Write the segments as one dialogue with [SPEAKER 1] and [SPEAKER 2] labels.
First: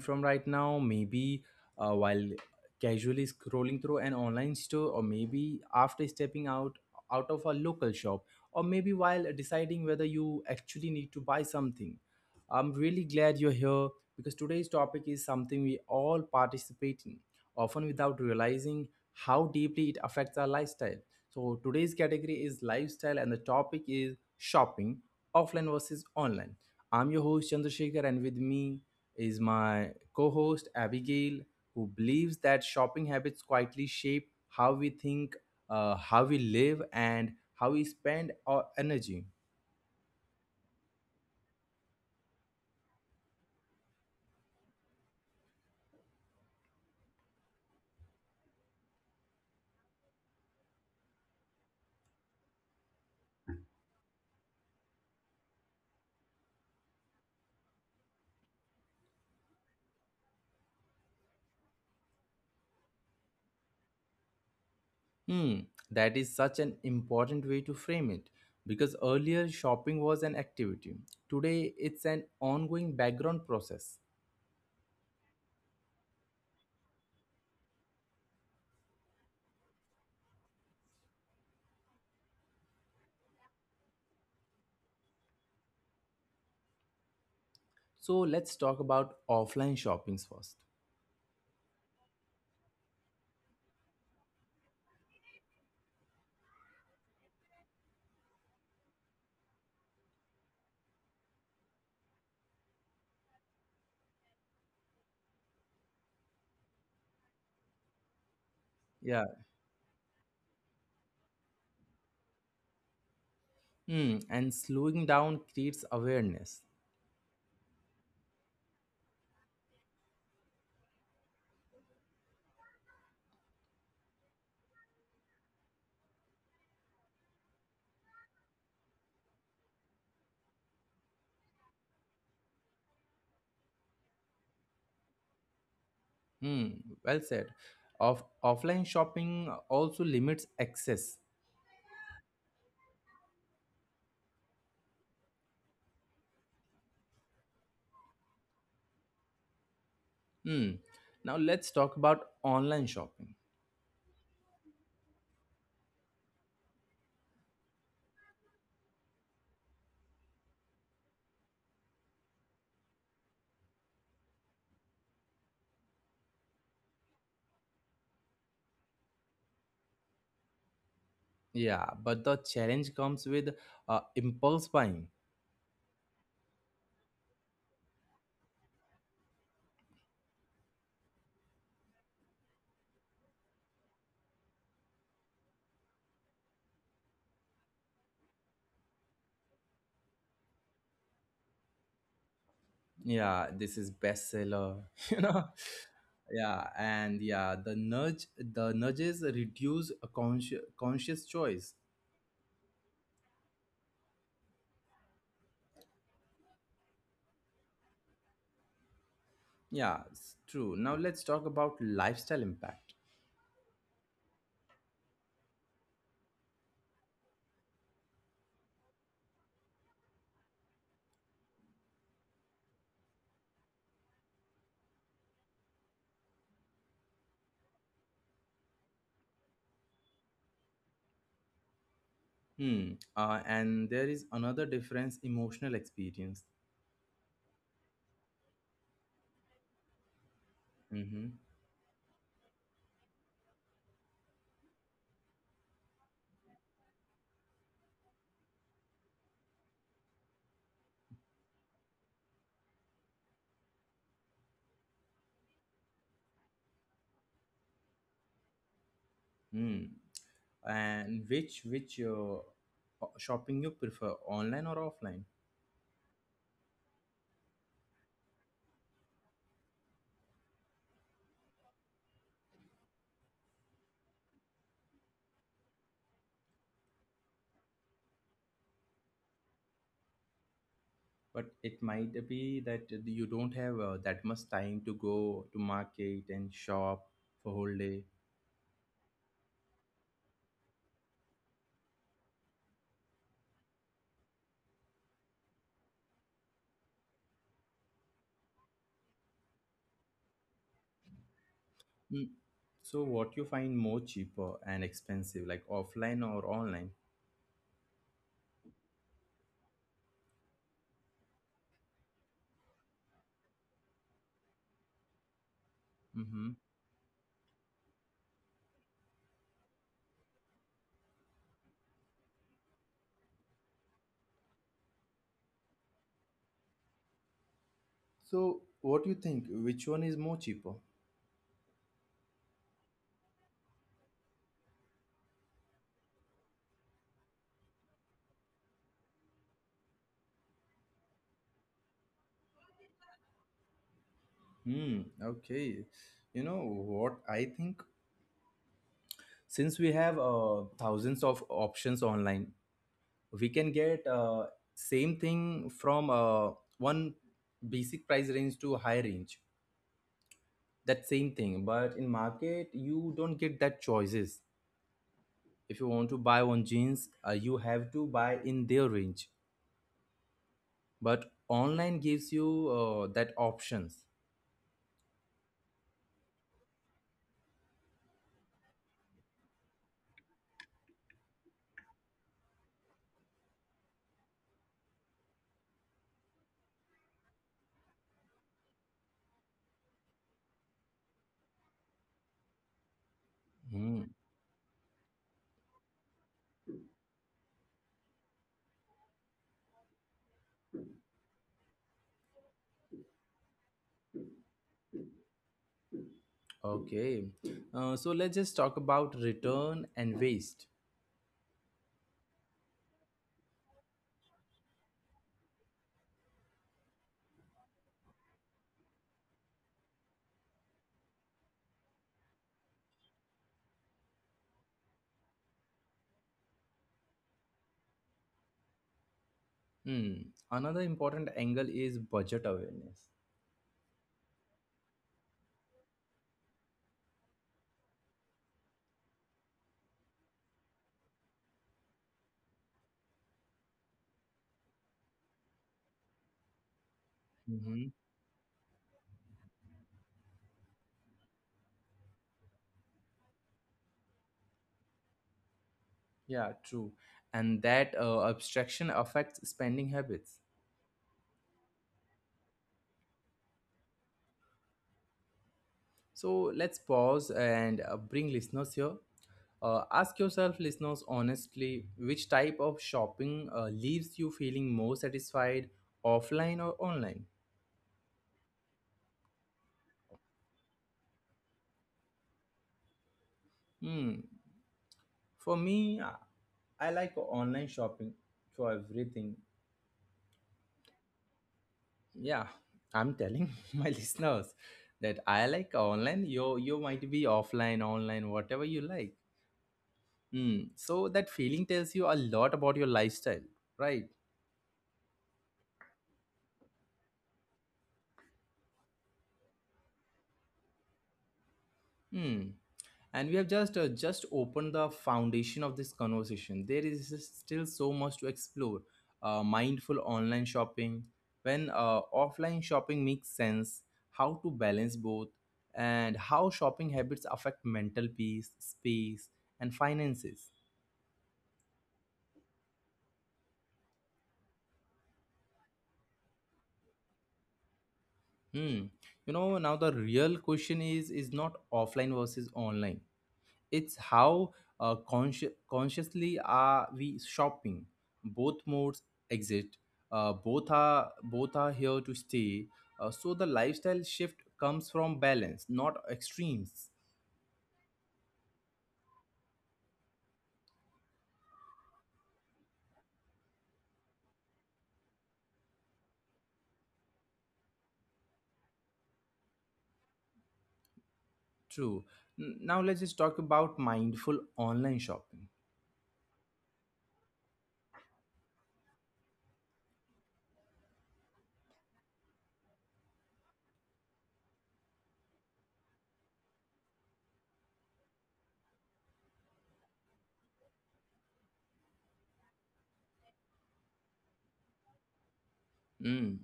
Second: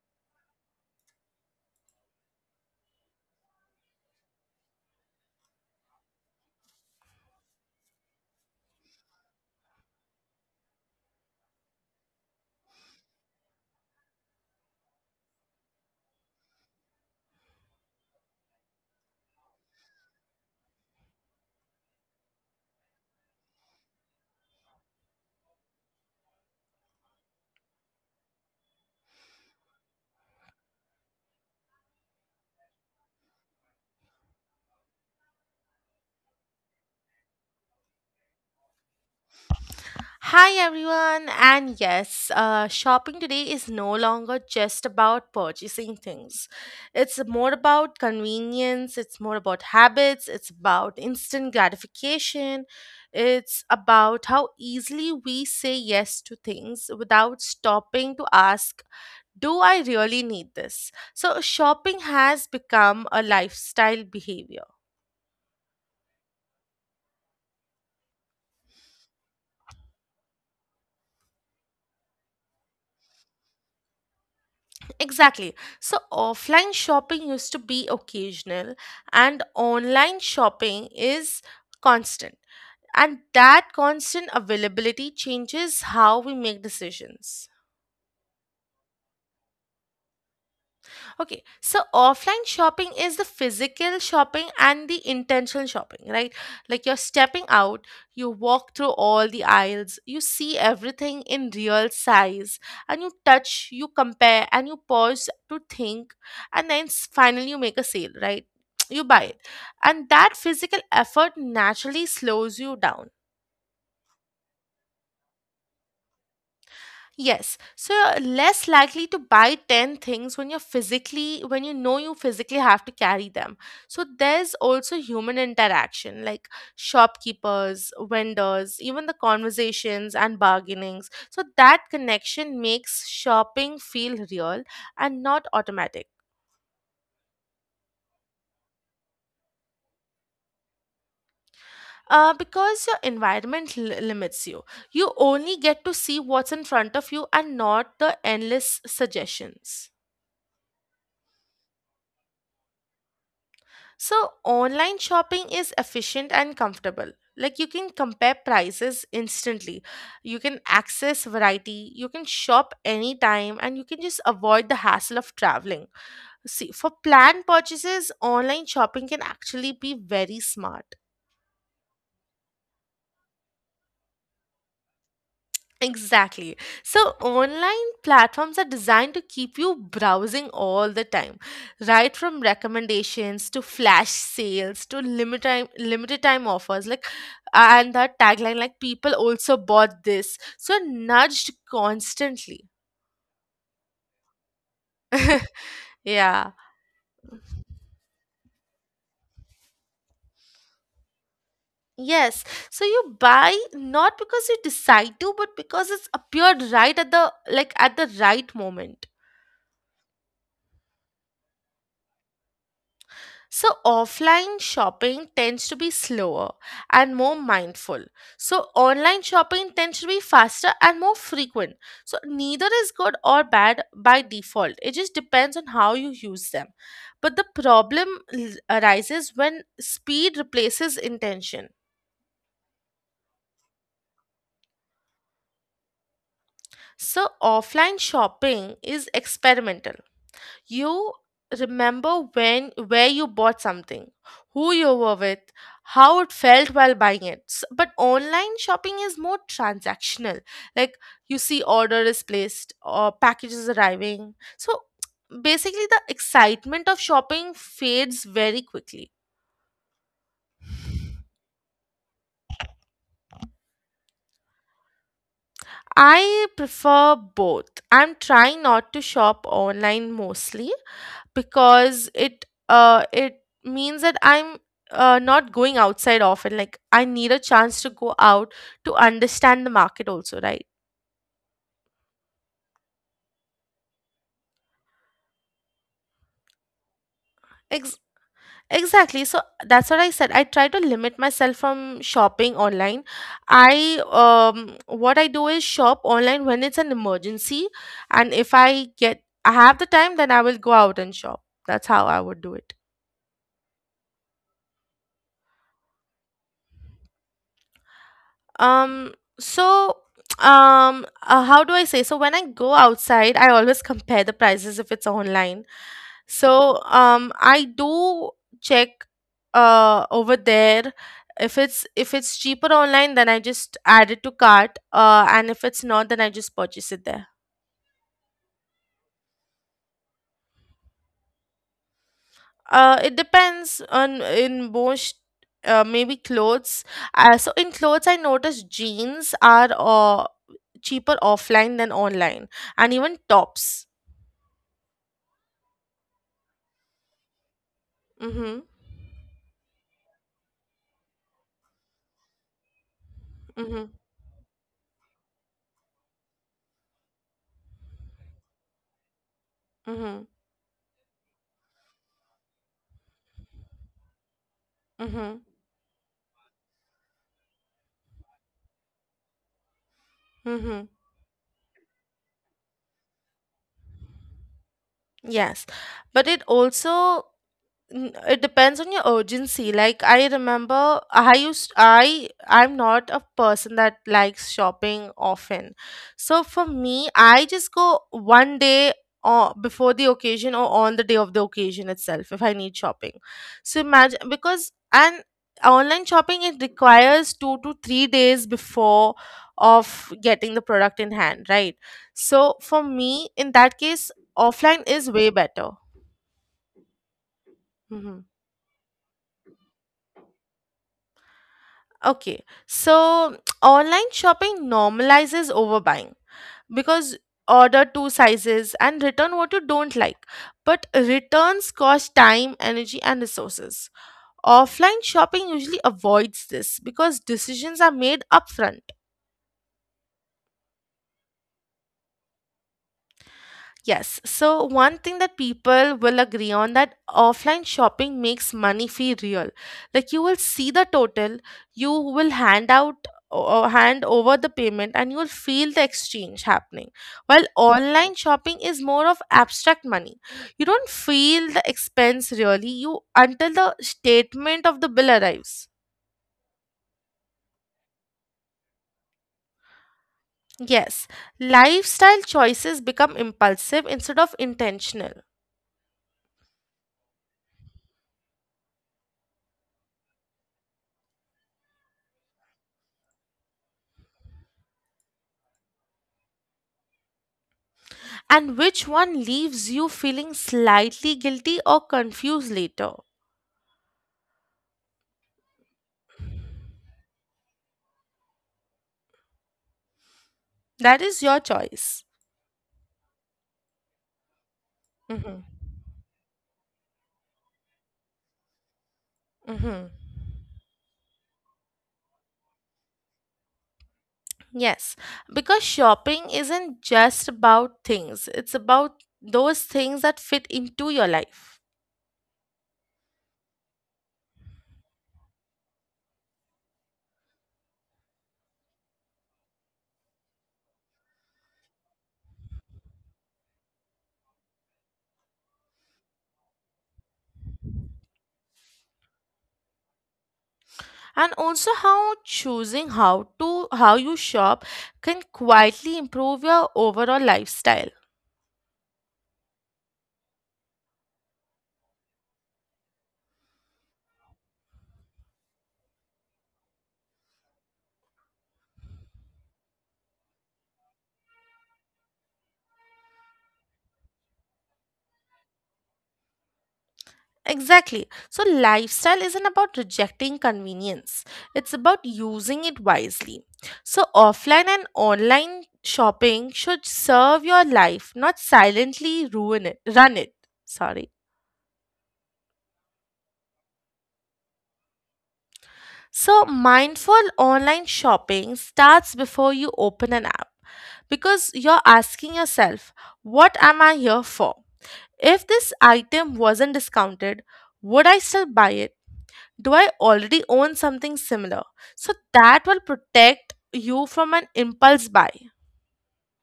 [SPEAKER 1] from right now. Maybe while casually scrolling through an online store, or maybe after stepping out of a local shop, or maybe while deciding whether you actually need to buy something. I'm really glad you're here because today's topic is something we all participate in, often without realizing how deeply it affects our lifestyle. So today's category is lifestyle, and the topic is shopping, offline versus online. I'm your host Chandrasekhar, and with me is my co host Abigail, who believes that shopping habits quietly shape how we think, how we live, and how we spend our energy.
[SPEAKER 2] Hi everyone, and yes, shopping today is no longer just about purchasing things. It's more about convenience, it's more about habits, it's about instant gratification, it's about how easily we say yes to things without stopping to ask, do I really need this? So shopping has become a lifestyle behavior.
[SPEAKER 1] Hmm, that is such an important way to frame it because earlier shopping was an activity, today it's an ongoing background process.
[SPEAKER 2] Exactly. So offline shopping used to be occasional and online shopping is constant. And that constant availability changes how we make decisions.
[SPEAKER 1] So let's talk about offline shoppings first.
[SPEAKER 2] Okay, so offline shopping is the physical shopping and the intentional shopping, right? Like you're stepping out, you walk through all the aisles, you see everything in real size, and you touch, you compare, and you pause to think, and then finally you make a sale, right? You buy
[SPEAKER 1] Yeah.
[SPEAKER 2] it. And that physical effort naturally slows you down.
[SPEAKER 1] Hmm. And slowing down creates awareness.
[SPEAKER 2] Yes. So you're less likely to buy 10 things when you're when you know you physically have to carry them. So there's also human interaction, like shopkeepers, vendors, even the conversations and bargainings. So that connection makes shopping feel real and not automatic.
[SPEAKER 1] Hmm, well said. Of offline shopping also limits access.
[SPEAKER 2] Because your environment limits you, you only get to see what's in front of you and not the endless suggestions.
[SPEAKER 1] Hmm. Now let's talk about online shopping.
[SPEAKER 2] So online shopping is efficient and comfortable. Like, you can compare prices instantly, you can access variety, you can shop anytime, and you can just avoid the hassle of traveling. See, for planned purchases, online shopping can actually be very smart.
[SPEAKER 1] Yeah, but the challenge comes with impulse buying.
[SPEAKER 2] Exactly. So online platforms are designed to keep you browsing all the time, right from recommendations to flash sales to limited time offers, like and that tagline like people also bought this. So you're nudged constantly.
[SPEAKER 1] Yeah, this is bestseller. You know.
[SPEAKER 2] Yeah.
[SPEAKER 1] Yeah, and yeah, the nudge, the nudges reduce a conscious choice.
[SPEAKER 2] Yes. So you buy not because you decide to but because it's appeared right at the like at the right moment.
[SPEAKER 1] Yeah, it's true. Now let's talk about lifestyle impact.
[SPEAKER 2] So offline shopping tends to be slower and more mindful. So online shopping tends to be faster and more frequent. So neither is good or bad by default. It just depends on how you use them. But the problem arises when speed replaces intention.
[SPEAKER 1] Hmm. And there is another difference: emotional experience.
[SPEAKER 2] So offline shopping is experimental. You
[SPEAKER 1] Mm-hmm.
[SPEAKER 2] remember when where you bought something, who you were with, how it felt while buying it. But online shopping is more transactional. Like you see order is placed or packages arriving. So basically the excitement of shopping fades very quickly.
[SPEAKER 1] Hmm. And which shopping you prefer, online or offline?
[SPEAKER 2] I prefer both. I'm trying not to shop online mostly because it means that I'm not going outside often. Like I need a chance to go out to understand the market also, right?
[SPEAKER 1] But it might be that you don't have that much time to go to market and shop for whole
[SPEAKER 2] Ex-
[SPEAKER 1] day.
[SPEAKER 2] exactly. So that's what I said. I try to limit myself from shopping online. I what I do is shop online when it's an emergency, and if I get I have the time, then I will go out and shop. That's how I
[SPEAKER 1] Hmm.
[SPEAKER 2] would do it.
[SPEAKER 1] So what you find more cheaper and expensive, like offline or online?
[SPEAKER 2] um so how do I say? So when I go outside I always compare the prices if it's online,
[SPEAKER 1] Mm-hmm.
[SPEAKER 2] so I do check over there. If it's cheaper online, then I just add it to cart, and if it's not, then I just purchase it there.
[SPEAKER 1] So what do you think? Which one is more cheaper?
[SPEAKER 2] It depends. On in most, maybe clothes, so in clothes I noticed jeans are cheaper offline than online, and even tops.
[SPEAKER 1] Hmm. Okay. You know what I think?
[SPEAKER 2] Mm-hmm.
[SPEAKER 1] Since we have thousands of options online, we can
[SPEAKER 2] Mm-hmm.
[SPEAKER 1] get same thing from one basic price range to high range,
[SPEAKER 2] Mm-hmm.
[SPEAKER 1] that same thing, but in market you don't get that choices.
[SPEAKER 2] Mm-hmm.
[SPEAKER 1] If you want to buy one jeans, you have to buy in their range,
[SPEAKER 2] Mm-hmm.
[SPEAKER 1] but online gives you that options.
[SPEAKER 2] Yes. But it also, N- it depends on your urgency. Like I remember I used I I'm not a person that likes shopping often, so for me I just go one day, or before the occasion, or on the day of the occasion itself if I need shopping. So
[SPEAKER 1] Hmm,
[SPEAKER 2] imagine, because and online shopping, it requires 2 to 3 days before of getting the product in hand, right? So for me in that case, offline is way better.
[SPEAKER 1] okay. So
[SPEAKER 2] Mm-hmm.
[SPEAKER 1] let's just talk about return and waste.
[SPEAKER 2] Okay, so online shopping normalizes overbuying because order two sizes and return what you don't like. But returns cost time, energy, and resources. Offline shopping usually avoids this because decisions are made upfront.
[SPEAKER 1] Hmm, another important angle is budget awareness.
[SPEAKER 2] Yes, so one thing that people will agree on, that offline shopping makes money feel real. Like you will see the total, you will hand out or hand over the payment, and you will feel the exchange happening. While
[SPEAKER 1] Mm-hmm.
[SPEAKER 2] online shopping is more of abstract money. You don't feel the expense really you until the statement of the bill arrives.
[SPEAKER 1] Yeah, true. And that abstraction affects spending habits.
[SPEAKER 2] Yes, lifestyle choices become impulsive instead of intentional.
[SPEAKER 1] So let's pause and bring listeners here. Ask yourself, listeners, honestly, which type of shopping leaves you feeling more satisfied, offline or online?
[SPEAKER 2] And which one leaves you feeling slightly guilty or confused later?
[SPEAKER 1] Hmm. For me, I like online shopping for everything.
[SPEAKER 2] That is your choice.
[SPEAKER 1] Yeah, I'm telling my listeners that I
[SPEAKER 2] Hmm.
[SPEAKER 1] like online. You might be offline, online, whatever you like.
[SPEAKER 2] Hmm.
[SPEAKER 1] Hmm. So that feeling tells you a lot about your lifestyle, right?
[SPEAKER 2] Yes, because shopping isn't just about things, it's about those things that fit into your life.
[SPEAKER 1] Hmm. And we have just just opened the foundation of this conversation. There is still so much to explore. Mindful online shopping, when offline shopping makes sense, how to balance both, and how shopping habits affect mental peace, space, and finances.
[SPEAKER 2] And also how choosing how to how you shop can quietly improve your overall lifestyle.
[SPEAKER 1] Hmm. You know now the real question is not offline versus online, it's how consciously are we shopping, both modes exist, both are here to stay. So the lifestyle shift comes from balance not extremes.
[SPEAKER 2] Exactly. So lifestyle isn't about rejecting convenience, it's about using it wisely. So offline and online shopping should serve your life, not silently run it. Sorry.
[SPEAKER 1] True. Now let's just talk about mindful online shopping.
[SPEAKER 2] So mindful online shopping starts before you open an app, because you're asking yourself, what am I here for? If this item wasn't discounted, would I still buy it? Do I already own something similar? So that will protect you from an impulse buy.
[SPEAKER 1] Mm.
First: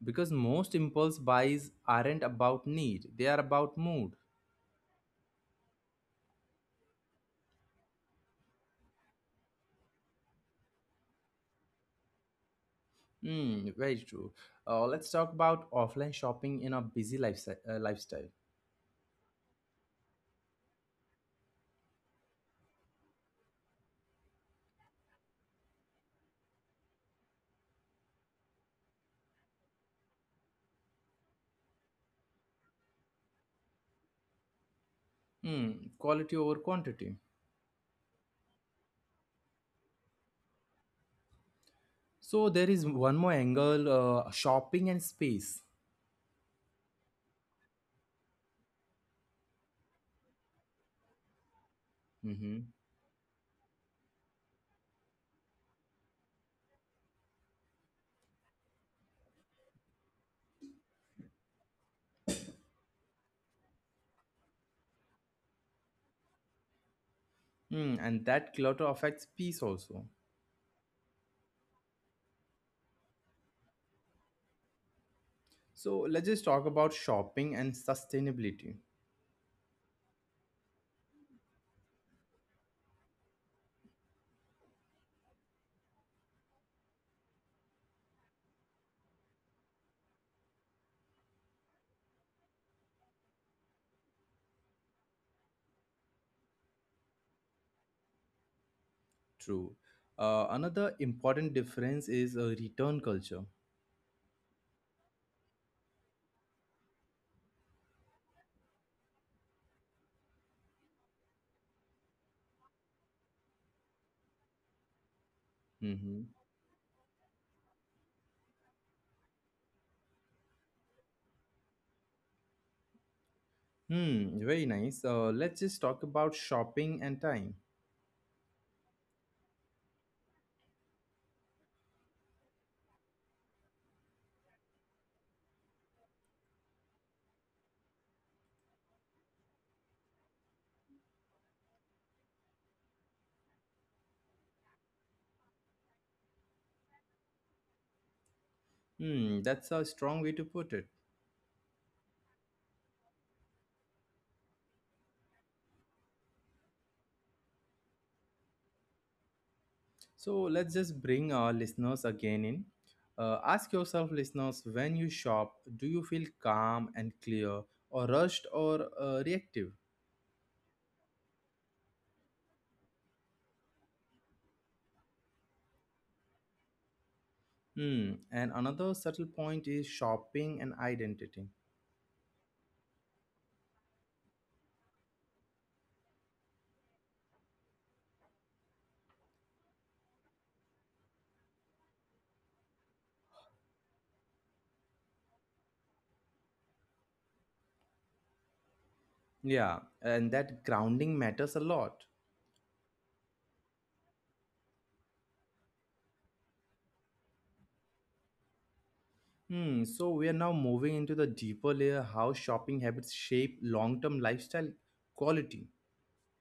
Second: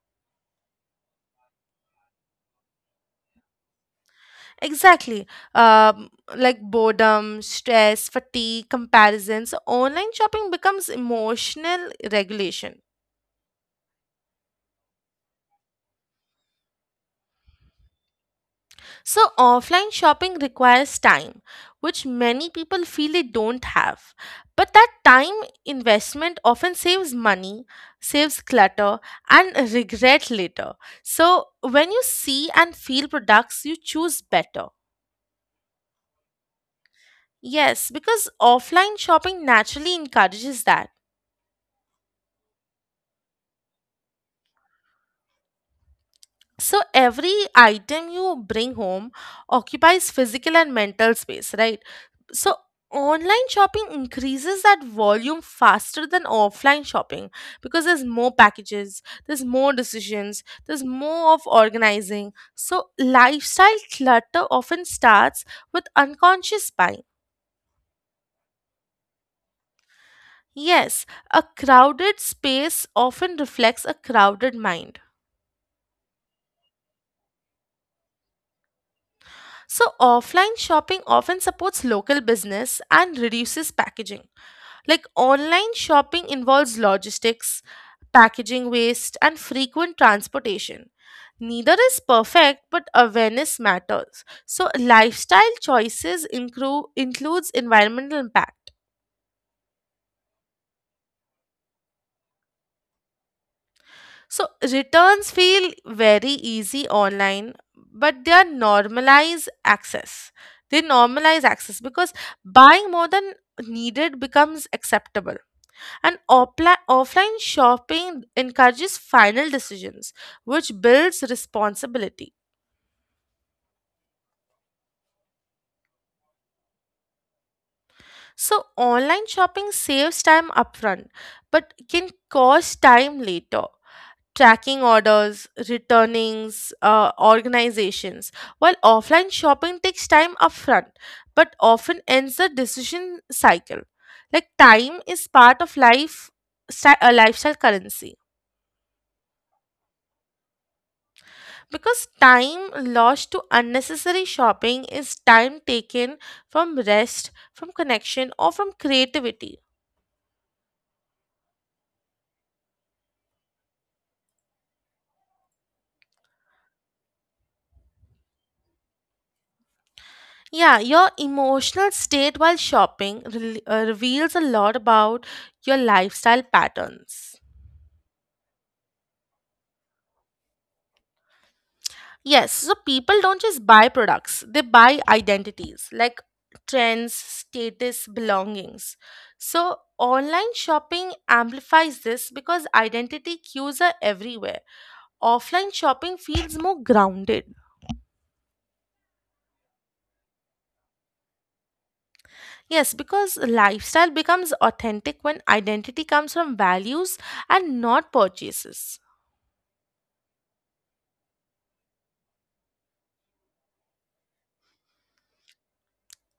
[SPEAKER 1] Because most impulse buys aren't about need, they are about mood.
[SPEAKER 2] Exactly. Um, like boredom, stress, fatigue, comparison. So online shopping becomes emotional regulation.
[SPEAKER 1] Mm, very true. Let's talk about offline shopping in a busy lifestyle.
[SPEAKER 2] So offline shopping requires time, which many people feel they don't have. But that time investment often saves money, saves clutter, and regret later. So when you see and feel products, you choose better.
[SPEAKER 1] Hmm, quality over quantity.
[SPEAKER 2] Yes, because offline shopping naturally encourages that.
[SPEAKER 1] So there is one more angle: shopping and space.
[SPEAKER 2] So every item you bring home occupies physical and mental space, right? So
[SPEAKER 1] Hmm.
[SPEAKER 2] online shopping increases that volume faster than offline shopping, because there's more packages, there's more decisions, there's more of organizing. So lifestyle clutter often starts with unconscious buying.
[SPEAKER 1] Hmm, and that clutter affects peace also.
[SPEAKER 2] Yes, a crowded space often reflects a crowded mind.
[SPEAKER 1] So let's just talk about shopping and sustainability.
[SPEAKER 2] So offline shopping often supports local business and reduces packaging. Like online shopping involves logistics, packaging waste, and frequent transportation. Neither is perfect, but awareness matters. So lifestyle choices includes environmental impact.
[SPEAKER 1] True. Another important difference is return culture.
[SPEAKER 2] So returns feel very easy online, but they are normalize access. They normalize access because buying more than needed becomes acceptable. And
[SPEAKER 1] Hmm.
[SPEAKER 2] offline shopping encourages final decisions, which builds responsibility.
[SPEAKER 1] Hmm, very nice. Let's just talk about shopping and time.
[SPEAKER 2] So online shopping saves time upfront, but can cost time later. Tracking orders, returnings, organizations. While offline shopping takes time upfront, but often ends the decision cycle. Like time is part of life, a lifestyle currency.
[SPEAKER 1] Hmm, that's a strong way to put it.
[SPEAKER 2] Because time lost to unnecessary shopping is time taken from rest, from connection, or from creativity.
[SPEAKER 1] So let's just bring our listeners again in. Ask yourself, listeners, when you shop, do you feel calm and clear, or rushed or reactive?
[SPEAKER 2] Yeah, your emotional state while shopping reveals a lot about your lifestyle patterns.
[SPEAKER 1] Hmm. And another subtle point is shopping and identity.
[SPEAKER 2] Yes, so people don't just buy products, they buy identities, like trends, status, belongings. So online shopping amplifies this because identity cues are everywhere. Offline shopping feels more grounded.
[SPEAKER 1] Yeah, and that grounding matters a lot.
[SPEAKER 2] Yes, because lifestyle becomes authentic when identity comes from values and not purchases.
[SPEAKER 1] Hmm. So we are now moving into the deeper layer, how shopping habits shape long term lifestyle quality.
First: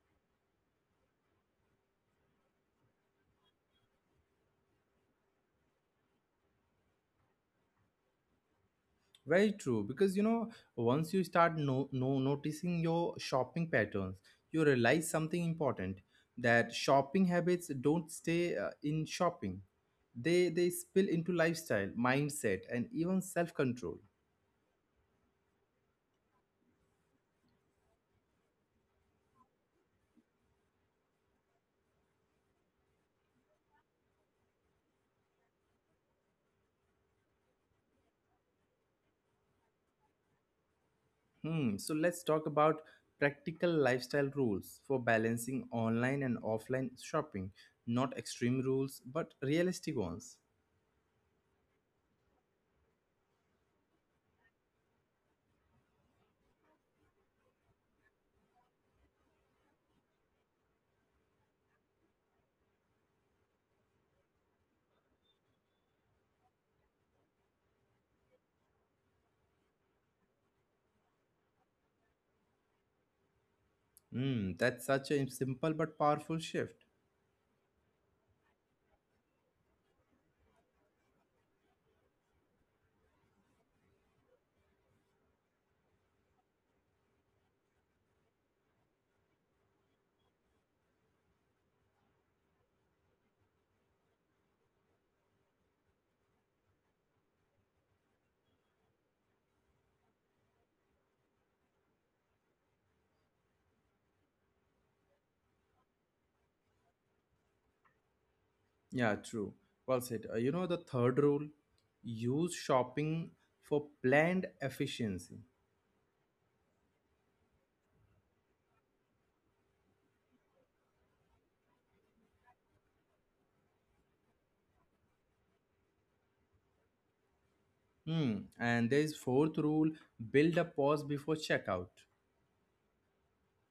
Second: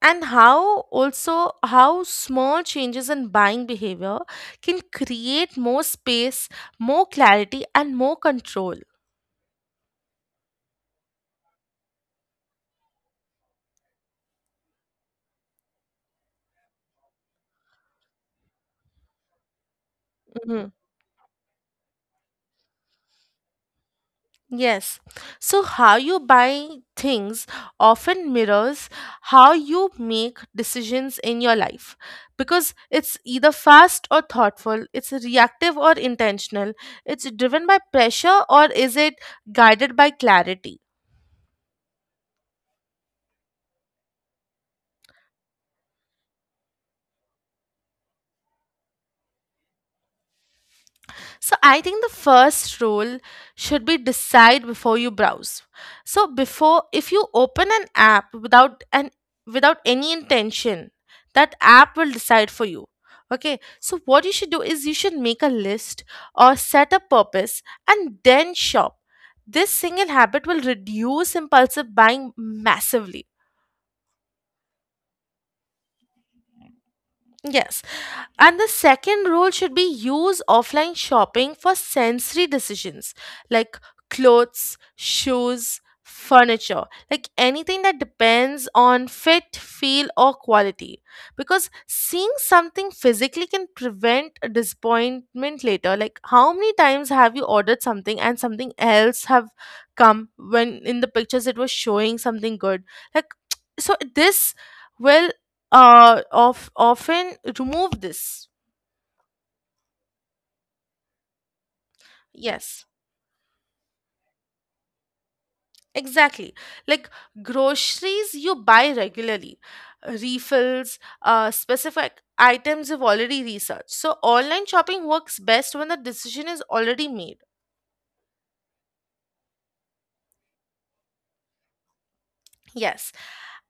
[SPEAKER 2] And how also how small changes in buying behavior can create more space, more clarity, and more control.
[SPEAKER 1] Very true, because you know, once you start no, no noticing your shopping patterns, you realize something important, that shopping habits don't stay in shopping. They
[SPEAKER 2] Mhm.
[SPEAKER 1] they spill into lifestyle, mindset, and even self-control.
[SPEAKER 2] Yes, so how you buy things often mirrors how you make decisions in your life, because it's either fast or thoughtful, it's reactive or intentional, it's driven by pressure, or is it guided by clarity.
[SPEAKER 1] Hmm. So let's talk about practical lifestyle rules for balancing online and offline shopping. Not extreme rules, but realistic ones.
[SPEAKER 2] So I think the first rule should be decide before you browse. So before, if you open an app without any intention, that app will decide for you. Okay, so what you should do is you should make a list or set a purpose, and then shop. This single habit will reduce impulsive buying massively.
[SPEAKER 1] Hmm. That's such a simple but powerful shift.
[SPEAKER 2] Yes. And the second rule should be use offline shopping for sensory decisions, like clothes, shoes, furniture, like anything that depends on fit, feel, or quality. Because seeing something physically can prevent a disappointment later. Like, how many times have you ordered something and something else have come when in the pictures it was showing something good? Like, so this will of often remove this.
[SPEAKER 1] Yeah, true. Well said. You know, the third rule, use
[SPEAKER 2] Yes,
[SPEAKER 1] shopping for planned efficiency.
[SPEAKER 2] exactly. Like groceries you buy regularly, refills, specific items you've already researched. So online shopping works best when the decision is already made.
[SPEAKER 1] Hmm. And there is fourth rule, build a pause before checkout.
[SPEAKER 2] Yes,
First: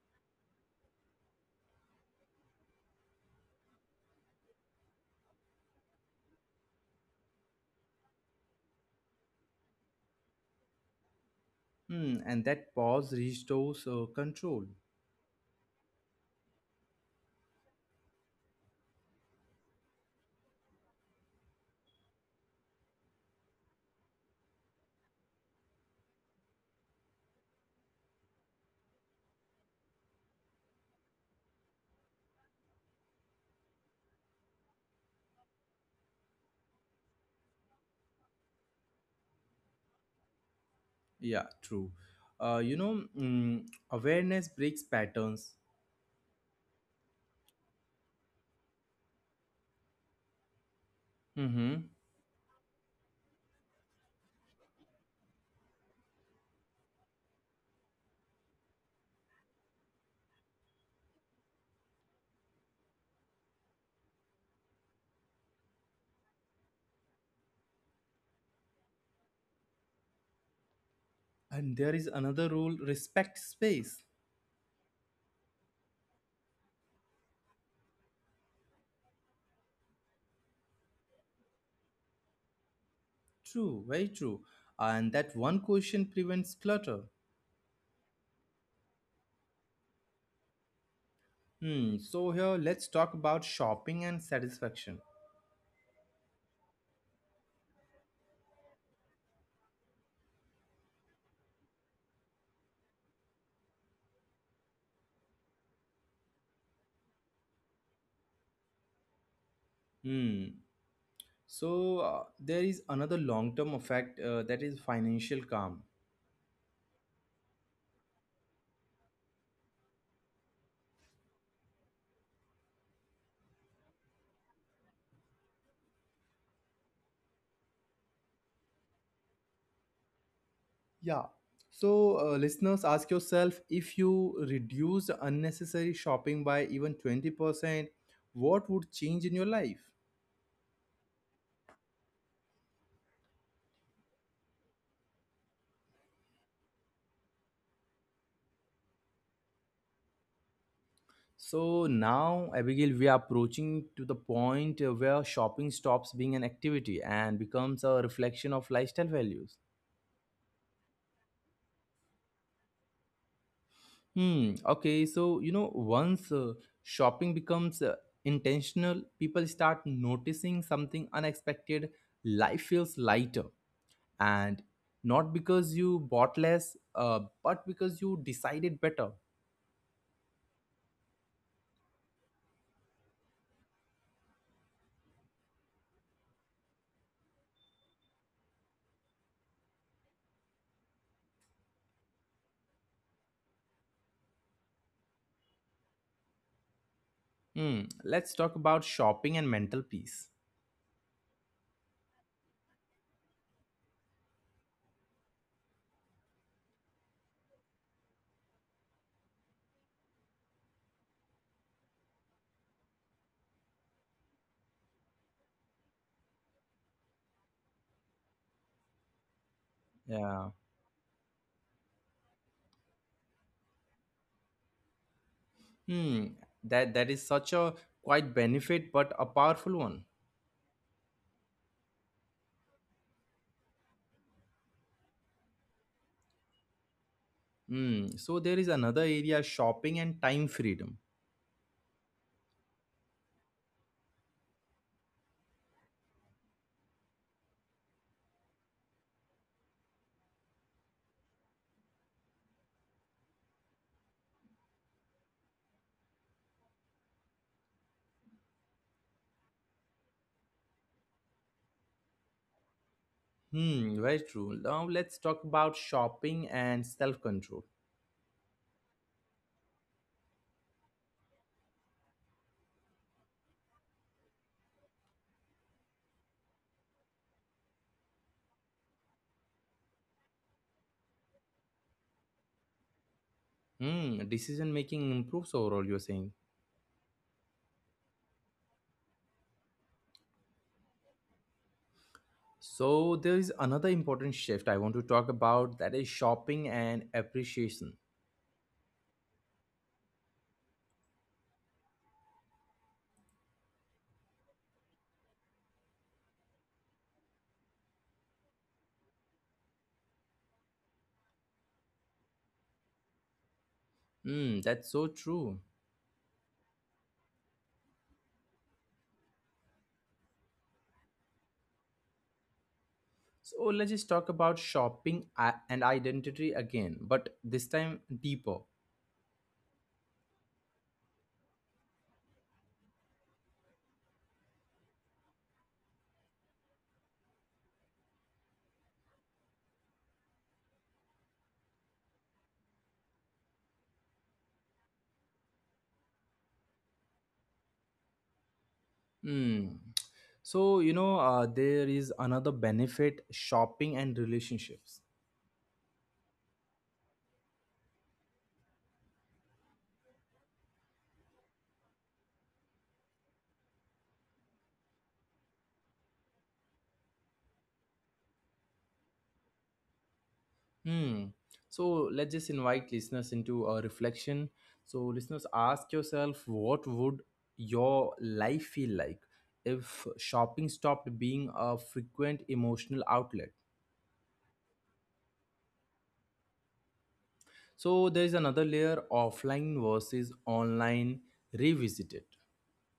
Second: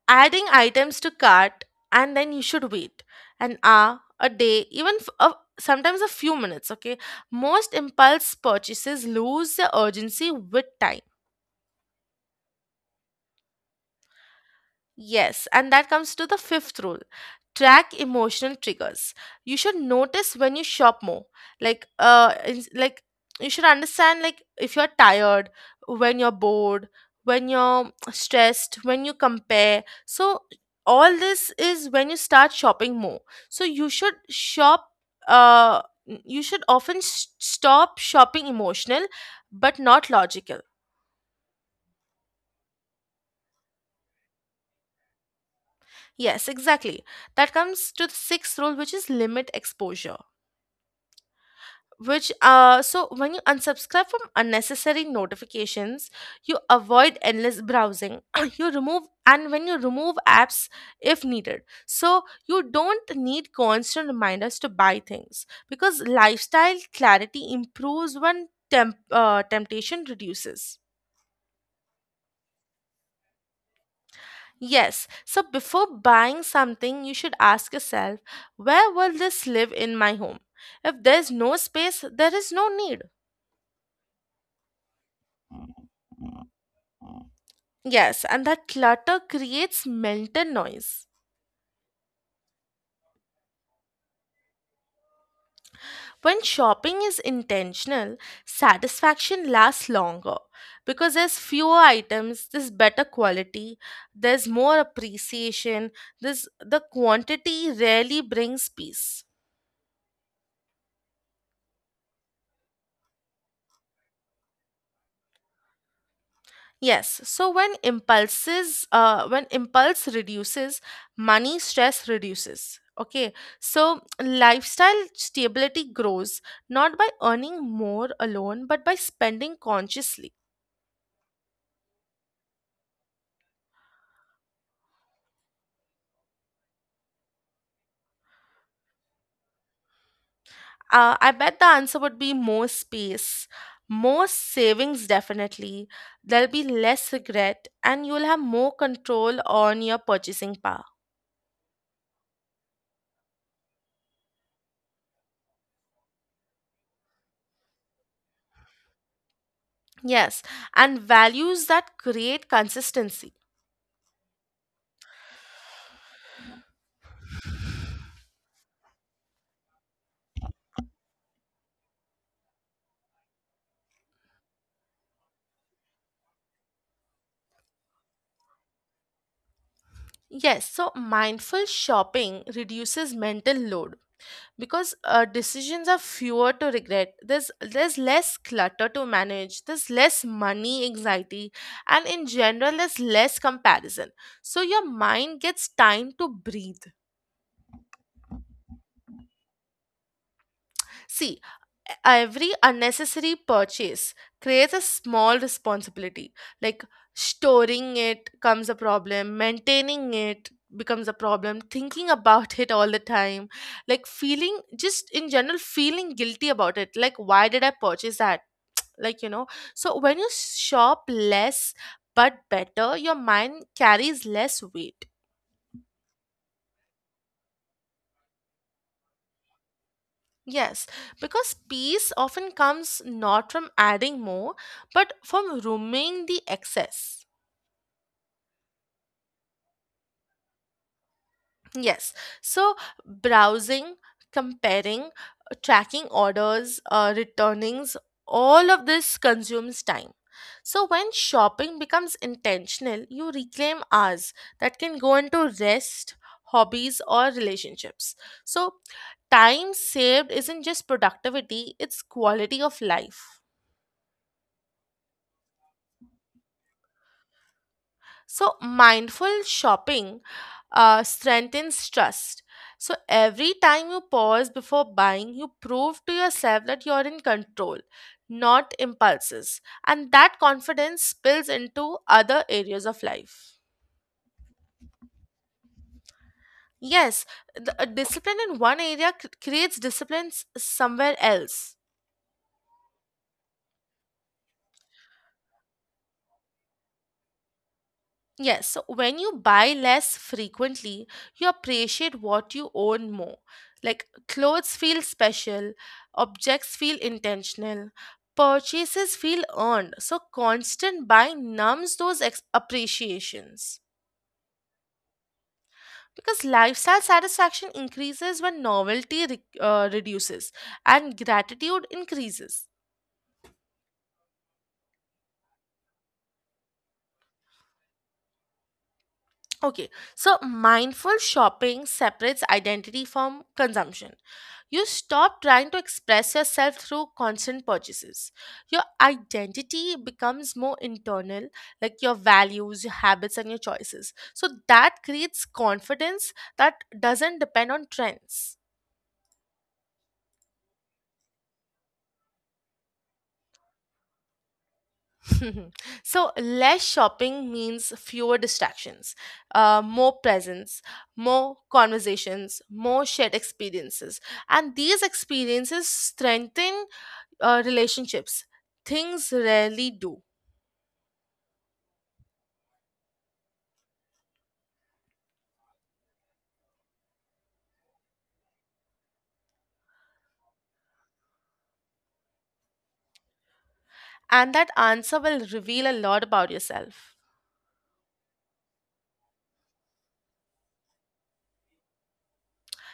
[SPEAKER 2] adding items to cart, and then you should wait an hour, a day, even sometimes a few minutes. Okay, most impulse purchases lose their urgency with time.
[SPEAKER 1] Hmm. And that pause restores control.
[SPEAKER 2] Yes, and that comes to the fifth rule, track emotional triggers. You should notice when you shop more. Like, you should understand, like if you're tired, when you're bored, when you're stressed, when you compare. So all this is when you start shopping more. So you should shop. Uh, you should often s stop shopping emotional, but not logical.
[SPEAKER 1] Yeah, true. You know, mm, awareness breaks patterns.
[SPEAKER 2] Yes, exactly. That comes to the sixth rule, which is limit exposure.
[SPEAKER 1] Mm-hmm.
[SPEAKER 2] Which, so when you unsubscribe from unnecessary notifications, you avoid endless browsing. You remove, and when you remove apps if needed, so you don't need constant reminders to buy things, because lifestyle clarity improves when temptation reduces.
[SPEAKER 1] And there is another rule, respect space.
[SPEAKER 2] Yes, so before buying something, you should ask yourself, where will this live in my home? If there's no space, there is no need.
[SPEAKER 1] True, very true. And that one question prevents clutter.
[SPEAKER 2] Yes, and that clutter creates mental noise.
[SPEAKER 1] Hmm. So here, let's talk about shopping and satisfaction.
[SPEAKER 2] When shopping is intentional, satisfaction lasts longer because there's fewer items, there's better quality, there's more appreciation, this the quantity rarely brings peace.
[SPEAKER 1] Hmm. So there is another long-term effect that is financial calm.
[SPEAKER 2] Yes. So when impulses, when impulse reduces, money stress reduces. Okay. So lifestyle stability grows not by earning more alone, but by spending consciously.
[SPEAKER 1] Yeah. So listeners, ask yourself if you reduce unnecessary shopping by even 20%, what would change in your life?
[SPEAKER 2] I bet the answer would be more space, more savings, definitely. There'll be less regret, and you'll have more control on your purchasing power.
[SPEAKER 1] So now, Abigail, we are approaching to the point where shopping stops being an activity and becomes a reflection of lifestyle values.
[SPEAKER 2] Yes. And values that create consistency.
[SPEAKER 1] Hmm. Okay. So, you know, once shopping becomes intentional, people start noticing something unexpected. Life feels lighter. And not because you bought less, but because you decided better.
[SPEAKER 2] Yes, so mindful shopping reduces mental load because decisions are fewer to regret. There's less clutter to manage. There's less money anxiety, and in general, there's less comparison. So your mind gets time to breathe.
[SPEAKER 1] Hmm. Let's talk about shopping and mental peace.
[SPEAKER 2] See, every unnecessary purchase creates a small responsibility. Like storing it comes a problem, maintaining it becomes a problem, thinking about it all the time, like feeling just in general feeling guilty about it. Like, why did I purchase that? Like, you know, so when you
[SPEAKER 1] Yeah.
[SPEAKER 2] shop less but better, your mind carries less weight.
[SPEAKER 1] Hmm. That that is such a quite benefit, but a powerful one.
[SPEAKER 2] Yes, because peace often comes not from adding more, but from rooming the excess.
[SPEAKER 1] Hmm. So there is another area, shopping and time freedom.
[SPEAKER 2] Yes, so browsing, comparing, tracking orders, returnings, all of this consumes time. So when shopping becomes intentional, you reclaim hours that can go into rest, hobbies, or relationships. So time saved isn't just productivity, it's quality of life.
[SPEAKER 1] Hmm, very true. Now let's talk about shopping and self-control.
[SPEAKER 2] So, mindful shopping strengthens trust. So, every time you pause before buying, you prove to yourself that you're in control, not impulses. And that confidence spills into other areas of life.
[SPEAKER 1] Hmm, decision making improves overall, you're saying.
[SPEAKER 2] Yes, the, discipline in one area creates disciplines somewhere else.
[SPEAKER 1] So there is another important shift I want to talk about, that is shopping and appreciation.
[SPEAKER 2] Yes, so when you buy less frequently, you appreciate what you own more. Like clothes feel special, objects feel intentional, purchases feel earned. So constant buying numbs those appreciations.
[SPEAKER 1] Hmm, that's so true.
[SPEAKER 2] Because lifestyle satisfaction increases when novelty reduces and gratitude increases.
[SPEAKER 1] So let's just talk about shopping and identity again, but this time deeper.
[SPEAKER 2] Okay, so mindful shopping separates identity from consumption. You stop trying to express yourself through constant purchases. Your identity becomes more internal, like your values, your habits, and your choices. So that creates confidence that doesn't depend on trends.
[SPEAKER 1] Hmm. So you know, there is another benefit: shopping and relationships.
[SPEAKER 2] So less shopping means fewer distractions, more presence, more conversations, more shared experiences, and these experiences strengthen, relationships, things rarely do.
[SPEAKER 1] Hmm. So let's just invite listeners into a reflection. So listeners, ask yourself, what would your life feel like if shopping stopped being a frequent emotional outlet?
[SPEAKER 2] And that answer will reveal a lot about yourself.
[SPEAKER 1] So there is another layer, offline versus online revisited,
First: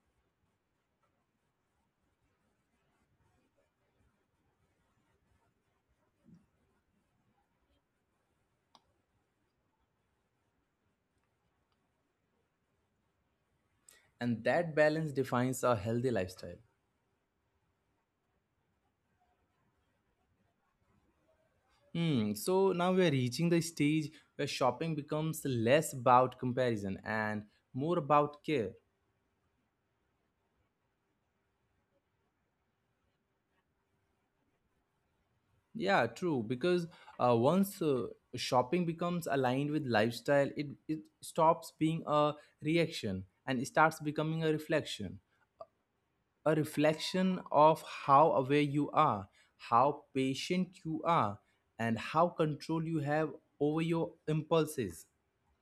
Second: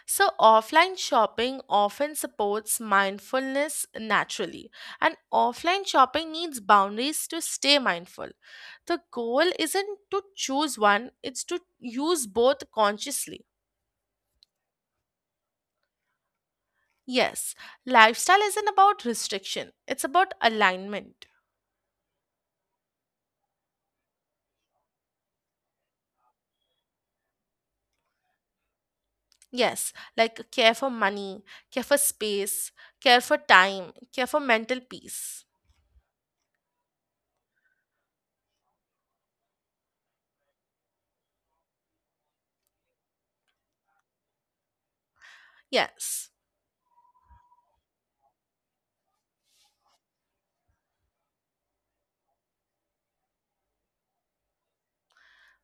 [SPEAKER 2] So, offline shopping often supports mindfulness naturally, and offline shopping needs boundaries to stay mindful. The goal isn't to choose one, it's to use both consciously.
[SPEAKER 1] and that balance defines a healthy lifestyle.
[SPEAKER 2] Yes, lifestyle isn't about restriction, it's about alignment.
[SPEAKER 1] Hmm. So now we are reaching the stage where shopping becomes less about comparison and more about care.
[SPEAKER 2] Yes, like care for money, care for space, care for time, care for mental peace.
[SPEAKER 1] Yeah, true. Because once shopping becomes aligned with lifestyle, it stops being a reaction and starts becoming a reflection.
[SPEAKER 2] Yes.
[SPEAKER 1] A reflection of how aware you are, how patient you are, and how control you have over your impulses.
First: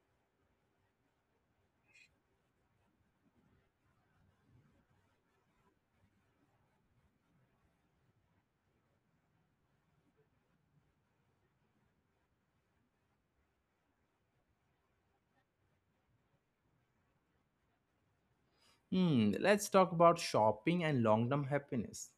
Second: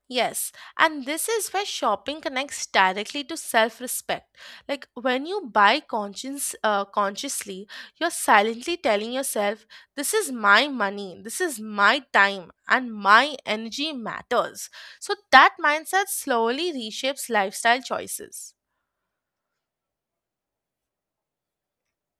[SPEAKER 2] Yes, and this is where shopping connects directly to self-respect. Like when you buy conscience consciously, you're silently telling yourself, "This is my money, this is my time, and my energy matters." So that mindset slowly reshapes lifestyle choices.
[SPEAKER 1] Hmm, let's talk about shopping and long term happiness.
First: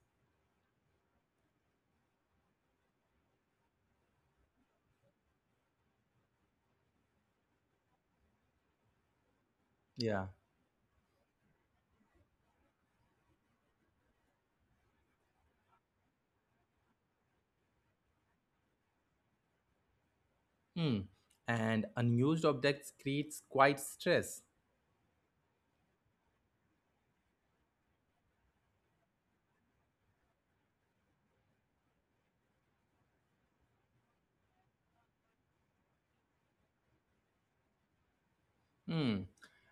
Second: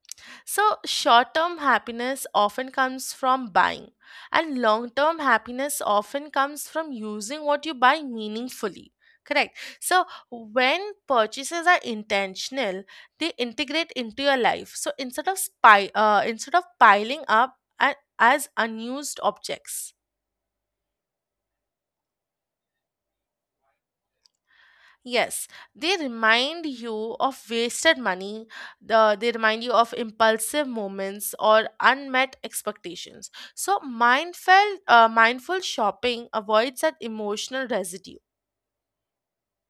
[SPEAKER 2] So, short term happiness often comes from buying, and long term happiness often comes from using what you buy meaningfully. Correct. So,
[SPEAKER 1] Yeah.
[SPEAKER 2] when purchases are intentional, they integrate into your life. So, instead of piling up as unused objects.
[SPEAKER 1] Hmm. And unused objects creates quite stress.
[SPEAKER 2] Yes, they remind you of wasted money, the, they remind you of impulsive moments or unmet expectations. So, mindful shopping avoids that emotional residue.
[SPEAKER 1] Hmm.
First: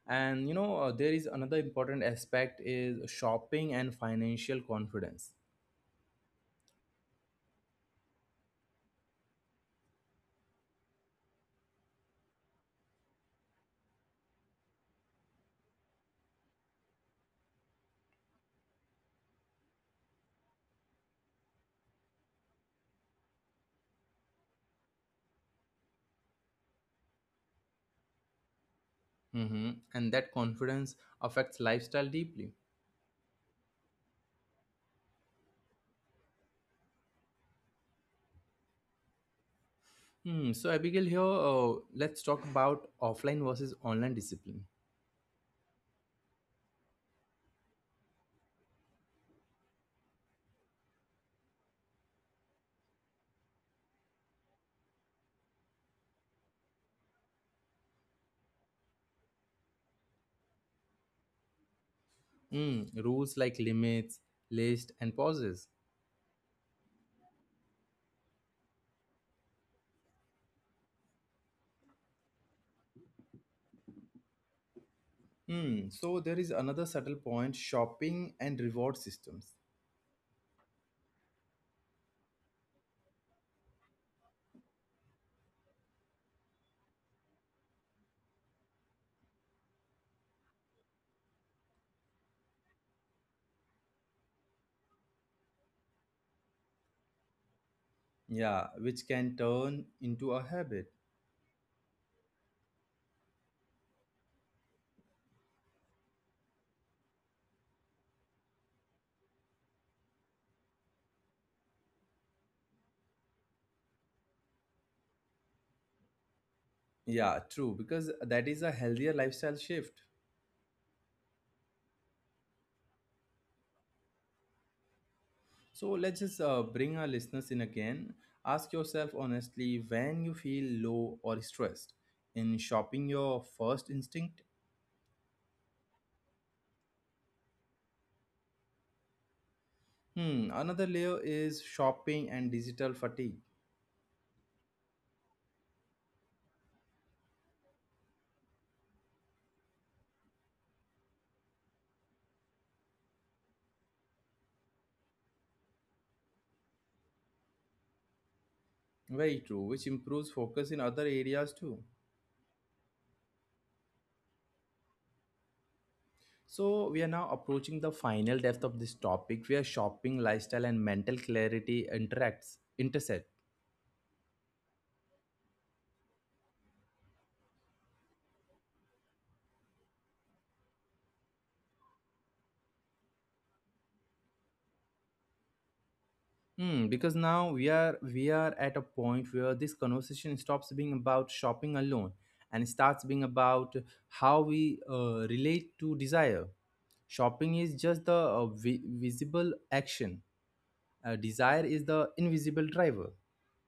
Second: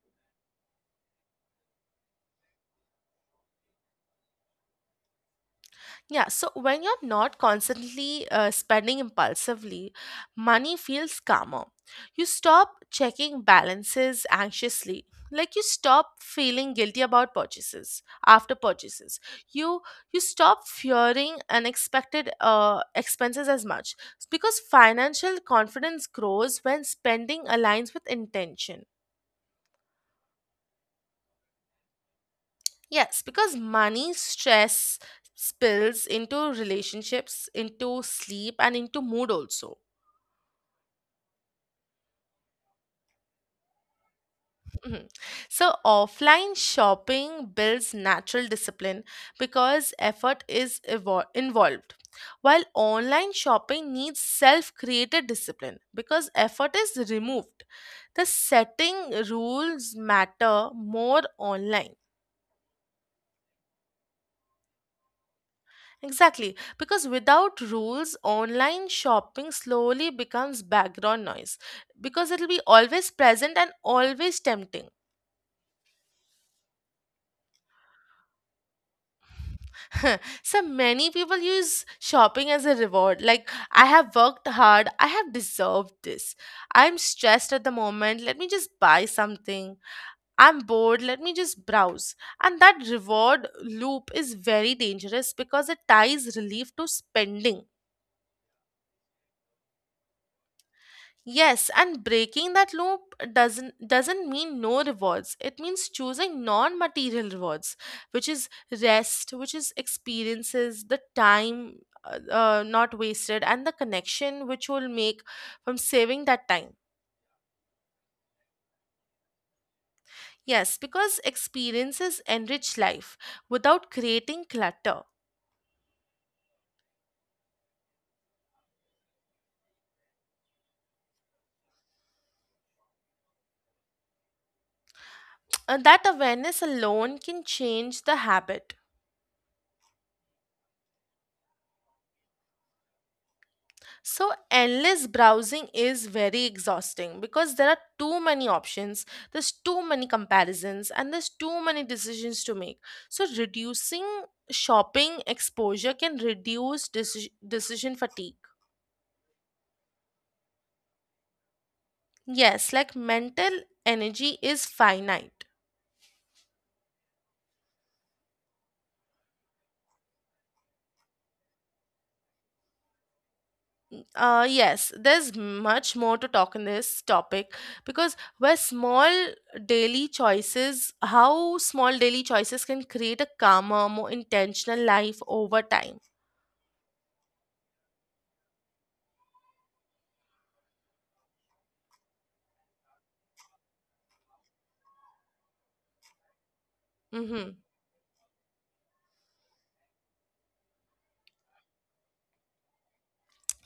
[SPEAKER 1] And you know, there is another important aspect is shopping and financial confidence.
[SPEAKER 2] Yeah, so when you're not constantly spending impulsively, money feels calmer. You stop checking balances anxiously. Like you stop feeling guilty about purchases after purchases. You you stop fearing unexpected expenses as much because financial confidence grows when spending aligns with intention.
[SPEAKER 1] Hmm. And that confidence affects lifestyle deeply.
[SPEAKER 2] Yes, because money stress spills into relationships, into sleep, and into mood also.
[SPEAKER 1] Hmm. So Abigail, here let's talk about offline versus online discipline.
[SPEAKER 2] Mhm. So, offline shopping builds natural discipline because effort is involved, while online shopping needs self created discipline because effort is removed. The setting rules matter more online.
[SPEAKER 1] Hmm. Rules like limits, list, and pauses.
[SPEAKER 2] Exactly, because without rules, online shopping slowly becomes background noise because it'll be always present and always tempting.
[SPEAKER 1] Hmm. So there is another subtle point: shopping and reward systems.
[SPEAKER 2] So many people use shopping as a reward, like, I have worked hard, I have deserved this, I'm stressed at the moment, let me just buy something, I'm bored, let me just browse. And that reward loop is very dangerous because it ties relief to spending.
[SPEAKER 1] Yeah, which can turn into a habit.
[SPEAKER 2] Yes, and breaking that loop doesn't mean no rewards. It means choosing non-material rewards, which is rest, which is experiences, the time not wasted, and the connection which will make from saving that time.
[SPEAKER 1] Yeah, true, because that is a healthier lifestyle shift.
[SPEAKER 2] Yes, because experiences enrich life without creating clutter.
[SPEAKER 1] So let's just bring our listeners in again. Ask yourself honestly when you feel low or stressed. In shopping, your first instinct?
[SPEAKER 2] And that awareness alone can change the habit.
[SPEAKER 1] Hmm, another layer is shopping and digital fatigue.
[SPEAKER 2] So, endless browsing is very exhausting because there are too many options, there's too many comparisons, and there's too many decisions to make. So, reducing shopping exposure can reduce decision fatigue.
[SPEAKER 1] Very true, which improves focus in other areas too.
[SPEAKER 2] Yes, like mental energy is finite.
[SPEAKER 1] So we are now approaching the final depth of this topic where shopping, lifestyle, and mental clarity interacts intersect.
[SPEAKER 2] Yes, there's much more to talk in this topic because where small daily choices, how small daily choices can create a calmer, more intentional life over time.
[SPEAKER 1] Hmm, because now we are at a point where this conversation stops being about shopping alone and starts being about how we relate to desire. Shopping
[SPEAKER 2] Mm-hmm.
[SPEAKER 1] is just the visible action. Desire is the invisible driver.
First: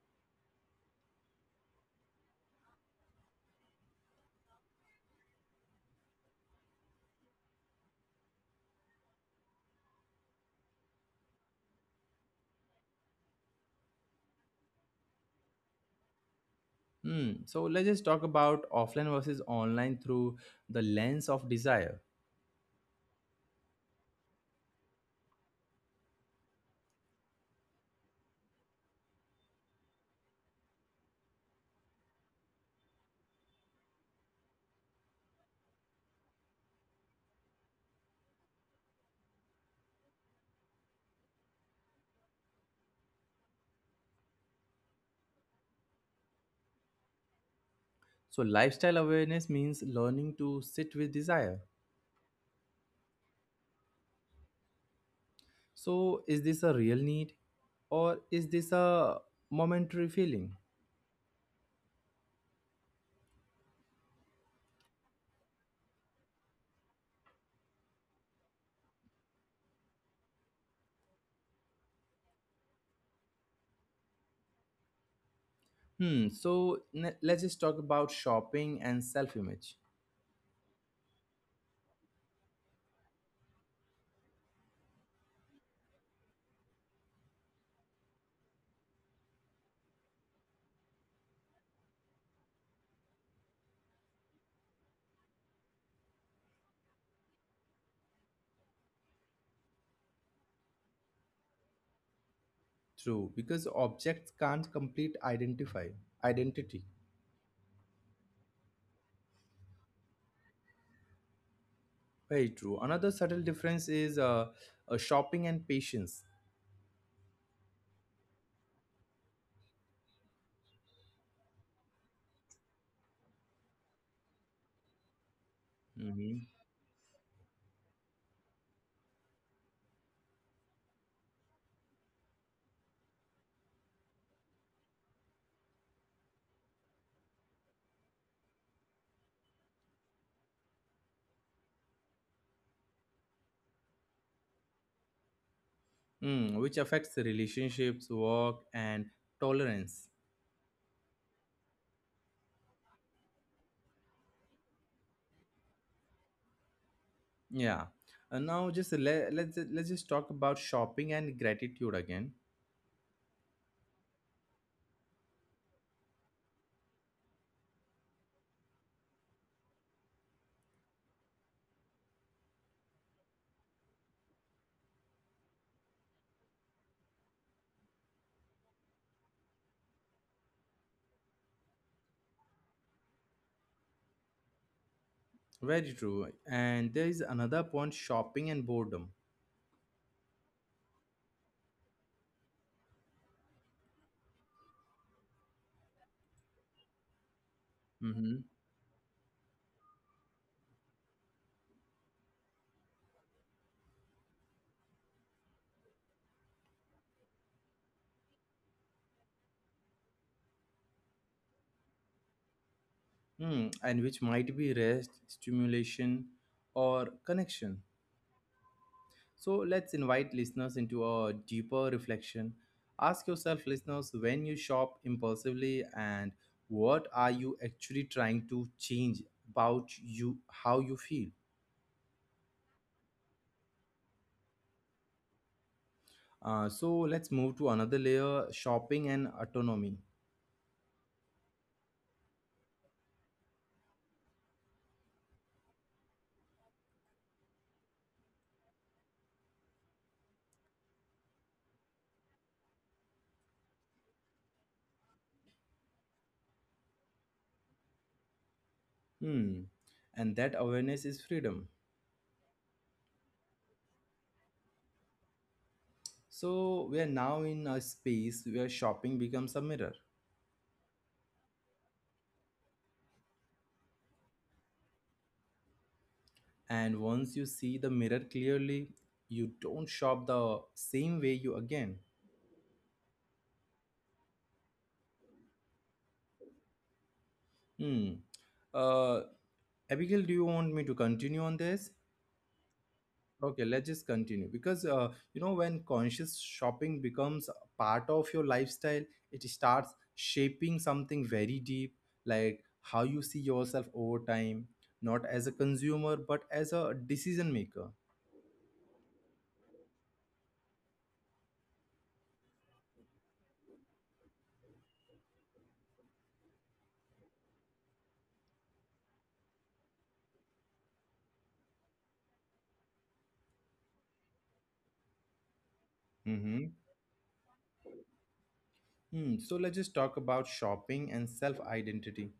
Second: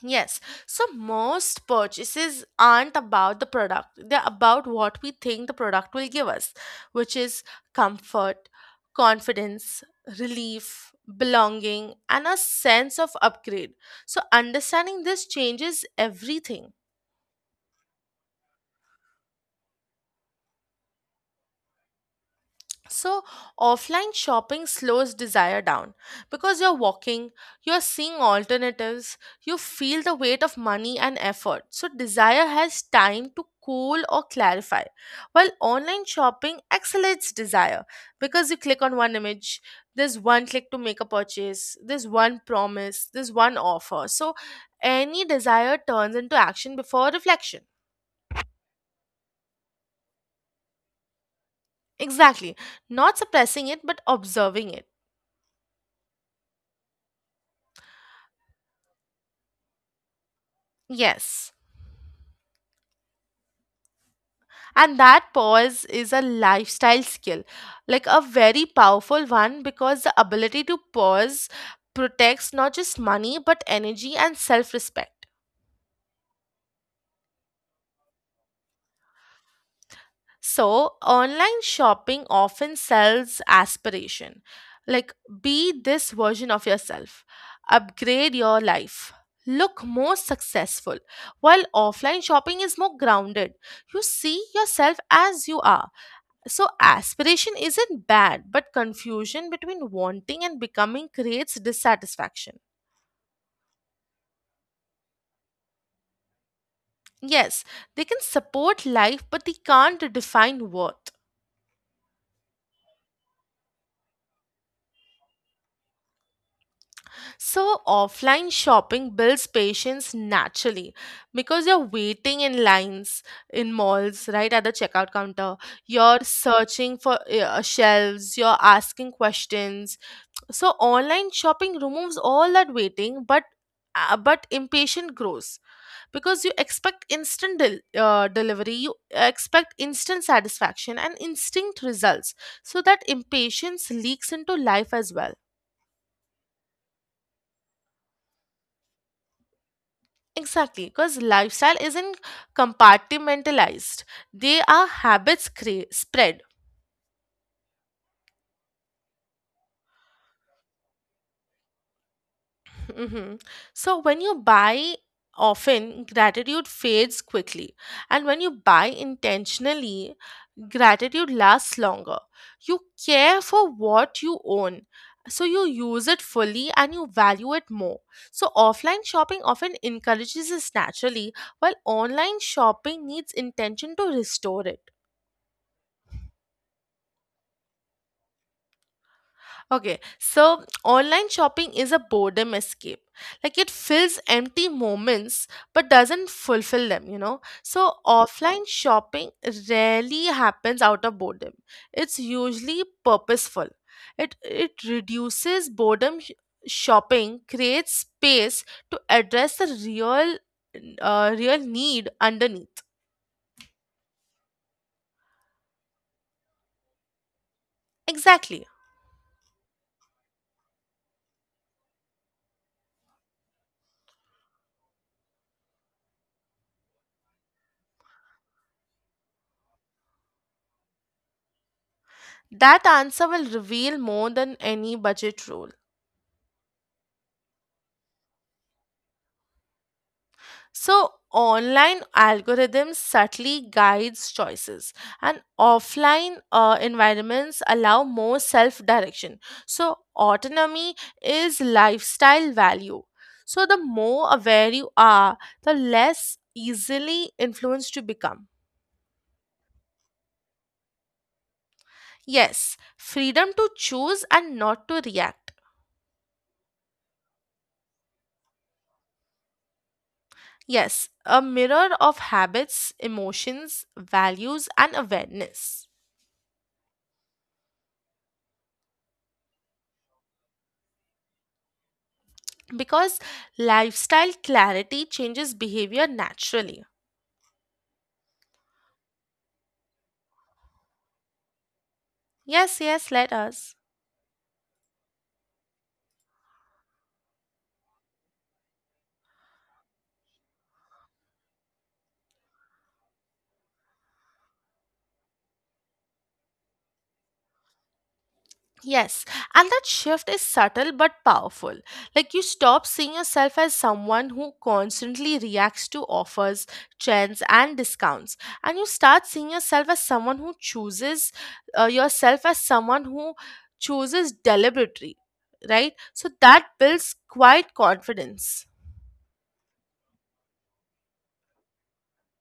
[SPEAKER 2] Yes. So most purchases aren't about the product, they're about what we think the product will give us, which is comfort, confidence, relief, belonging, and a sense of upgrade. So understanding this changes everything.
[SPEAKER 1] Hmm. So let's just talk about offline versus online through the lens of desire.
[SPEAKER 2] So, offline shopping slows desire down because you're walking, you're seeing alternatives, you feel the weight of money and effort. So, desire has time to cool or clarify, while online shopping accelerates desire because you click on one image, there's one click to make a purchase, there's one promise, there's one offer. So, any desire turns into action before reflection.
[SPEAKER 1] So lifestyle awareness means learning to sit with desire.
[SPEAKER 2] Exactly. Not suppressing it, but observing it.
[SPEAKER 1] So, is this a real need or is this a momentary feeling?
[SPEAKER 2] Yes. And that pause is a lifestyle skill, like a very powerful one, because the ability to pause protects not just money but energy and self respect.
[SPEAKER 1] Hmm, so let's just talk about shopping and self image.
[SPEAKER 2] So, online shopping often sells aspiration, like, be this version of yourself, upgrade your life, look more successful. While offline shopping is more grounded, you see yourself as you are. So, aspiration isn't bad, but confusion between wanting and becoming creates dissatisfaction.
[SPEAKER 1] True, because objects can't complete identify identity.
[SPEAKER 2] Yes, they can support life, but they can't define worth.
[SPEAKER 1] Very true. Another subtle difference is shopping and patience.
[SPEAKER 2] So, offline shopping builds patience naturally because you're waiting in lines in malls, right at the checkout counter. You're
[SPEAKER 1] Mhm.
[SPEAKER 2] searching for shelves, you're asking questions. So, online shopping removes all that waiting, but impatient grows because you expect delivery, you expect instant satisfaction and instinct results. So, that impatience leaks into life as well.
[SPEAKER 1] Mm, which affects the relationships, work, and tolerance.
[SPEAKER 2] Exactly, because lifestyle isn't compartmentalized. They are habits spread.
[SPEAKER 1] Yeah. And now, just le- let's just talk about shopping and gratitude again.
[SPEAKER 2] Mhm. So when you buy often, gratitude fades quickly. And when you buy intentionally, gratitude lasts longer. You care for what you own. So you use it fully and you value it more. So offline shopping often encourages this naturally, while online shopping needs intention to restore it.
[SPEAKER 1] Very true. And there is another point, shopping and boredom.
[SPEAKER 2] Okay, so online shopping is a boredom escape. Like it fills empty moments but doesn't fulfill them, you know. So
[SPEAKER 1] Mhm.
[SPEAKER 2] offline shopping rarely happens out of boredom. It's usually purposeful. It reduces shopping, creates space to address the real need underneath.
[SPEAKER 1] Hmm, and which might be rest, stimulation, or connection.
[SPEAKER 2] Exactly.
[SPEAKER 1] So let's invite listeners into a deeper reflection. Ask yourself, listeners, when you shop impulsively, and what are you actually trying to change about you, how you feel?
[SPEAKER 2] That answer will reveal more than any budget rule.
[SPEAKER 1] So let's move to another layer, shopping and autonomy.
[SPEAKER 2] So online algorithms subtly guides choices and offline environments allow more self direction. So autonomy is lifestyle value. So the more aware you are, the less easily influenced you become.
[SPEAKER 1] Hmm. And that awareness is freedom.
[SPEAKER 2] Yes, freedom to choose and not to react.
[SPEAKER 1] So we are now in a space where shopping becomes a mirror.
[SPEAKER 2] Yes, a mirror of habits, emotions, values and awareness.
[SPEAKER 1] And once you see the mirror clearly, you don't shop the same way you again.
[SPEAKER 2] Because lifestyle clarity changes behavior naturally.
[SPEAKER 1] Hmm. Uh, Abigail, do you want me to continue on this?
[SPEAKER 2] Yes, yes, let
[SPEAKER 1] Okay,
[SPEAKER 2] us.
[SPEAKER 1] let's just continue because you know when conscious shopping becomes a part of your lifestyle, it starts shaping something very deep, like how you see yourself over time, not as a consumer but as a decision maker.
[SPEAKER 2] Yes, and that shift is subtle but powerful. Like you stop seeing yourself as someone who constantly reacts to offers, trends, and discounts, and you start seeing yourself as someone who chooses yourself as someone who chooses deliberately, right? So that
[SPEAKER 1] Mm-hmm.
[SPEAKER 2] builds quite confidence.
[SPEAKER 1] Hmm. So let's just talk about shopping and self identity.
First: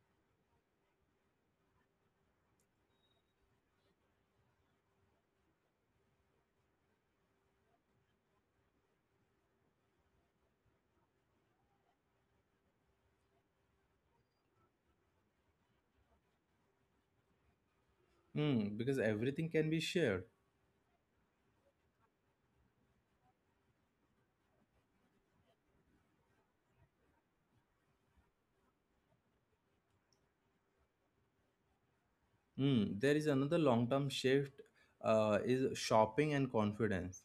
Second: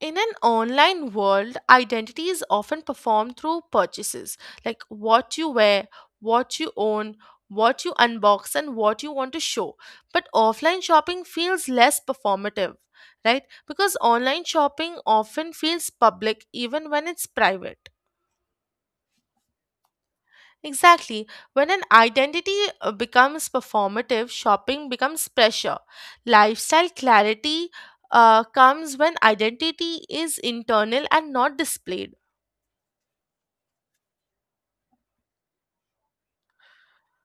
[SPEAKER 2] In an online world, identity is often performed through purchases like what you wear, what you own, what you unbox, and what you want to show. But offline shopping feels less performative, right? Because online shopping often feels public even when it's private.
[SPEAKER 1] Hmm. Because everything can be shared.
[SPEAKER 2] Exactly. When an identity becomes performative, shopping becomes pressure. Lifestyle clarity comes when identity is internal and not displayed.
[SPEAKER 1] Hmm. There is another long term shift is shopping and confidence.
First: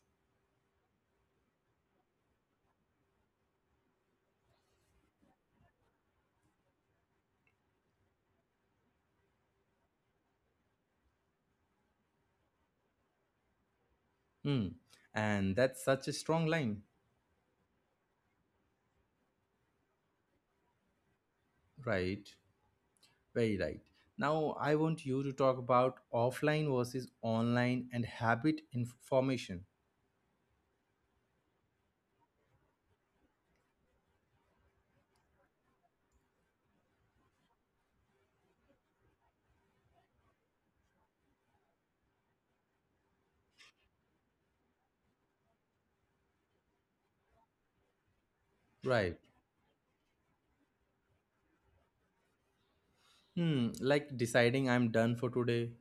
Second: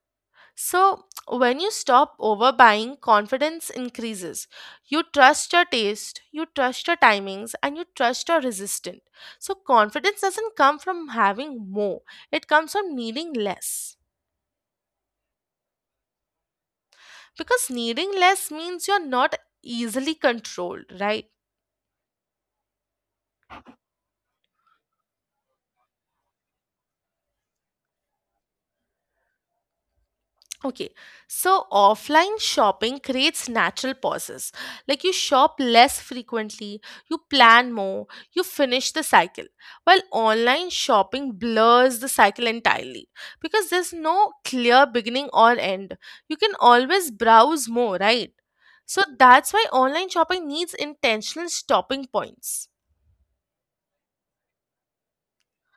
[SPEAKER 2] So, when you stop overbuying, confidence increases. You trust your taste, you trust your timings, and you trust your resistance. So, confidence doesn't come from having more, it comes from needing less.
[SPEAKER 1] Hmm. And that's such a strong line.
[SPEAKER 2] Because needing less means you're not easily controlled, right?
[SPEAKER 1] Right. Very right. Now I want you to talk about offline versus online and habit information.
[SPEAKER 2] Okay, so offline shopping creates natural pauses. Like you shop less frequently, you plan more, you finish the cycle. While online shopping blurs the cycle entirely because there's no clear beginning or end. You can always browse more, right? So
[SPEAKER 1] Right.
[SPEAKER 2] that's why online shopping needs intentional stopping points.
[SPEAKER 1] Hmm. Like deciding I'm done for today.